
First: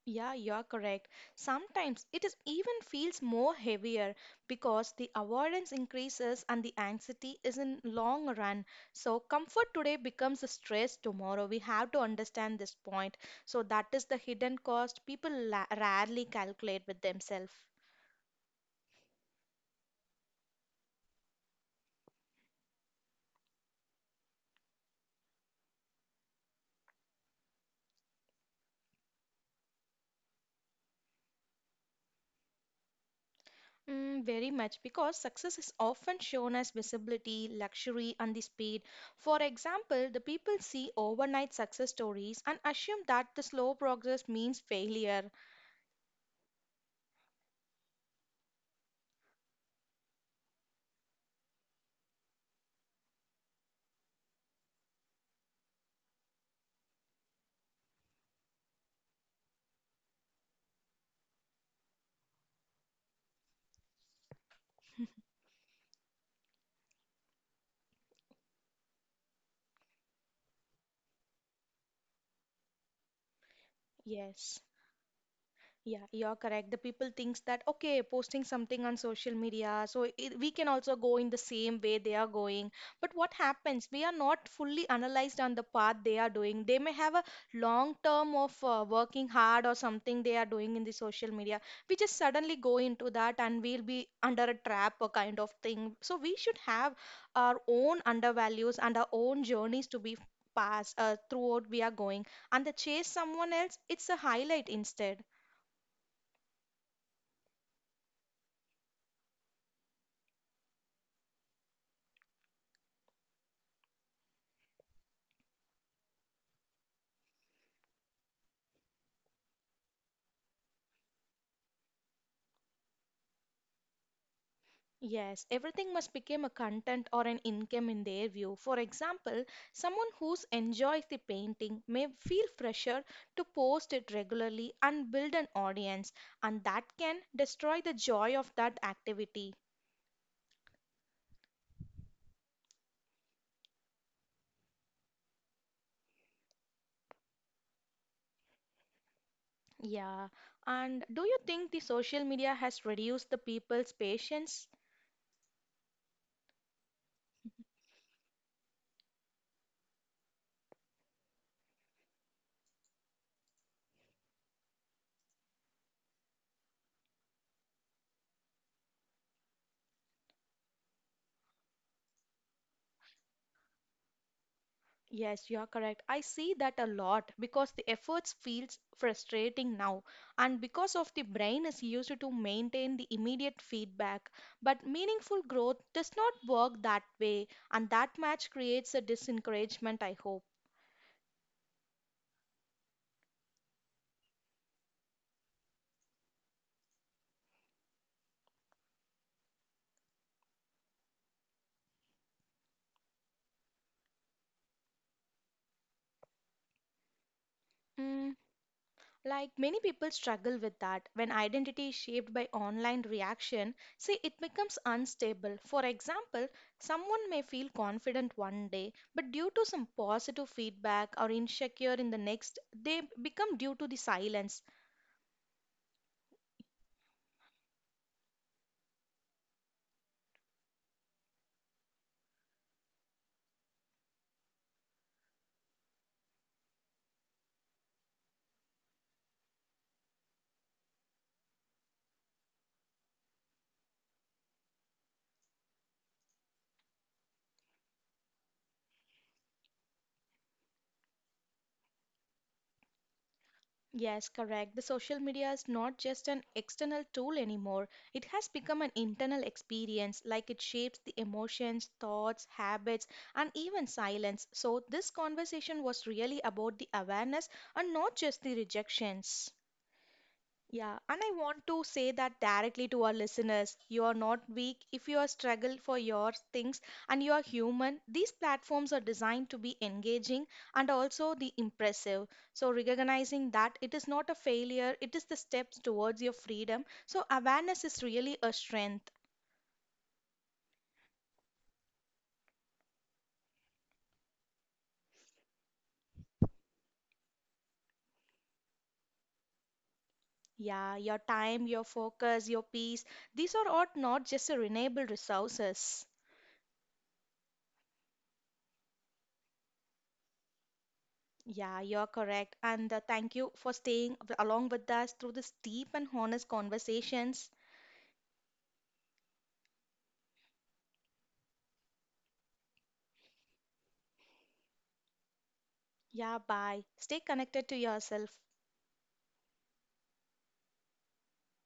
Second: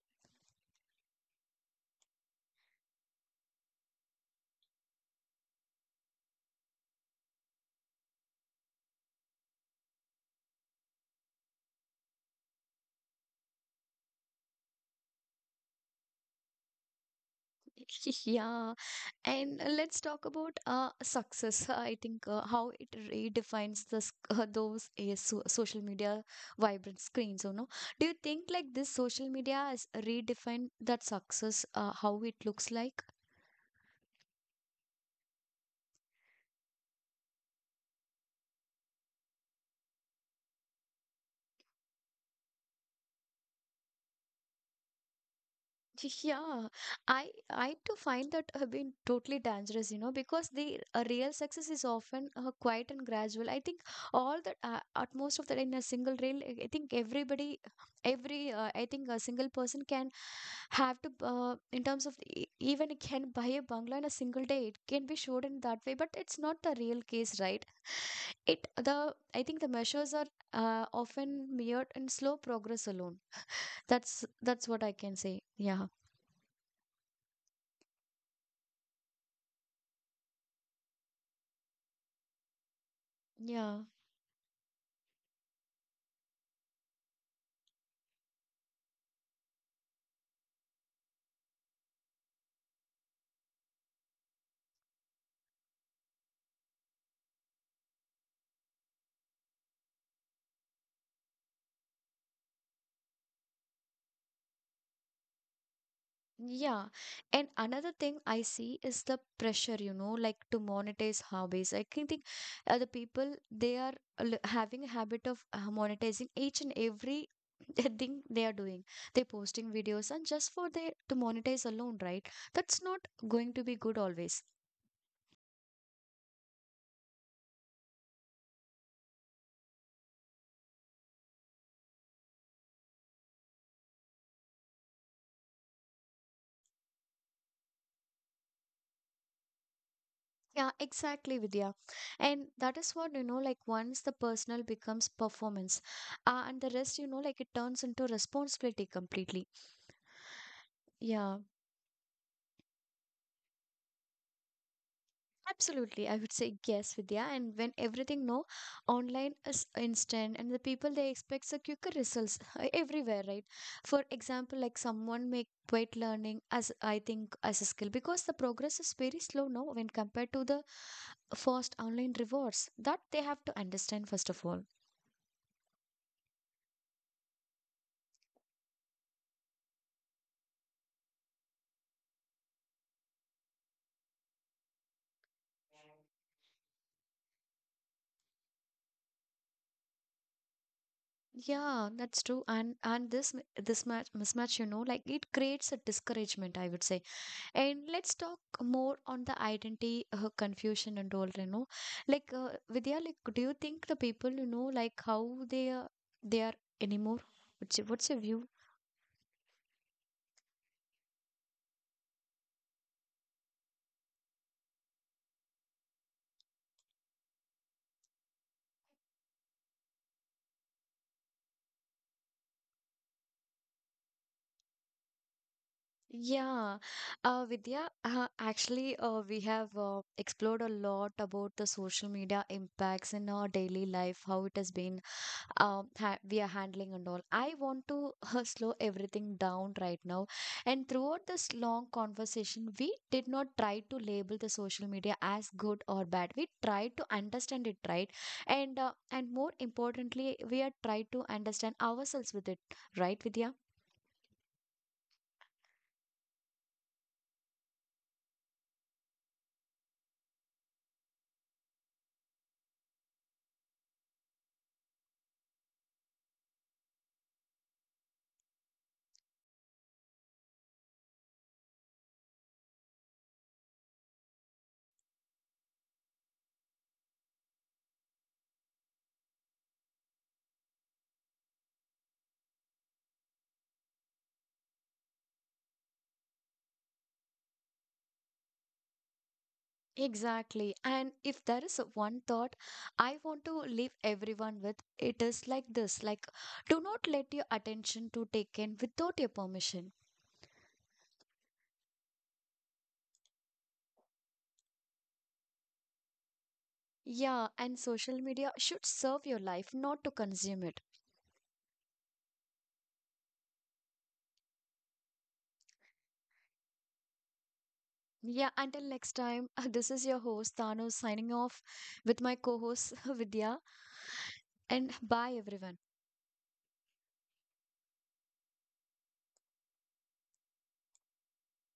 Yeah, you're correct. Sometimes it is even feels more heavier because the avoidance increases and the anxiety is in long run. So comfort today becomes a stress tomorrow. We have to understand this point. So that is the hidden cost people rarely calculate with themselves. Yeah. And let's talk about success. I think how it redefines this those social media vibrant screens. You know, do you think like this social media has redefined that success? How it looks like? Mm, very much because success is often shown as visibility, luxury, and the speed. For example, the people see overnight success stories and assume that the slow progress means failure. Yeah, I to find that have been totally dangerous, you know, because the real success is often quiet and gradual. I think all that at most of that in a single reel, I think everybody, every I think a single person can have to in terms of even it can buy a bungalow in a single day. It can be showed in that way, but it's not the real case, right? It the I think the measures are often mirrored in slow progress alone. Yes. That's what I can say. Yeah. Yeah, you're correct. The people thinks that okay, posting something on social media, so it, we can also go in the same way they are going. But what Yeah, happens? We are not fully analyzed on the path they are doing. They may have a long term of working hard or something they are doing in the social media. We just suddenly go into that and we'll be under a trap or kind of thing. So we should have our own undervalues and our own journeys to be passed throughout we are going. And the chase someone else, it's a highlight instead. yeah. And another thing I see is the pressure, you know, like to monetize hobbies. I can think the people they are having a habit of monetizing each and every thing they are doing. They're posting videos and just for they to monetize alone, right? That's not going to be good always. Yes, everything must become a content or an income in their view. For example, someone who enjoys the painting may feel pressure to post it regularly and build an audience, and that can destroy the joy of that activity. Yeah, exactly, Vidya. And that is what, you know, like once the personal becomes performance, and the rest, you know, like it turns into responsibility completely. Yeah, and do you Yeah. think the social media has reduced the people's patience? Absolutely, I would say yes, Vidya. And when everything no online is instant, and the people they expect the quicker results everywhere, right? For example, like someone make weight learning as I think as a skill, because the progress is very slow now when compared to the first online rewards that they have to understand first of all. Yes, you are correct. I see that a lot because the efforts feels frustrating now and because of the brain is used to maintain the immediate feedback, but meaningful growth does not work that way, and that match creates a disencouragement, I hope. Yeah, that's true. And this this match mismatch, you know, like it creates a discouragement, I would say. And let's talk more on the identity confusion and all, you know. Like, Vidya, like, do you think the people, you know, like how they are anymore? What's your Mm. view? Like many people struggle with that when identity is shaped by online reaction, see it becomes unstable. For example, someone may feel confident one day, but due to some positive feedback or insecure in the next, they become due to the silence. Yeah, Vidya, actually, we have explored a lot about the social media impacts in our daily life, how it has been we are handling and all. I want to slow everything down right now. And throughout this long conversation, we did not try to label the social media as good or bad. We tried to understand it, right? And more importantly, we are tried to understand ourselves with it, right, Vidya? Yes, correct. The social media is not just an external tool anymore. It has become an internal experience, like it shapes the emotions, thoughts, habits, and even silence. So, this conversation was really about the awareness and not just the rejections. Yeah, and I want to say that directly to our listeners. You are not weak if you are struggle for your things and you are human. These platforms are designed to be engaging and also the impressive. So recognizing that it is not a failure, it is the steps towards your freedom. So awareness is really a strength. Exactly. And if there is one thought I want to leave everyone with, it is like this, like do not let your attention to take in without your permission. Yeah, your time, your focus, your peace, these are all not just a renewable resources. Yeah, and social media should serve your life, not to consume it. Yeah, you're correct. And thank you for staying along with us through this deep and honest conversations. Yeah, until next time, this is your host, Thanos, signing off with my co host, Vidya. And bye, everyone. Yeah, bye. Stay connected to yourself.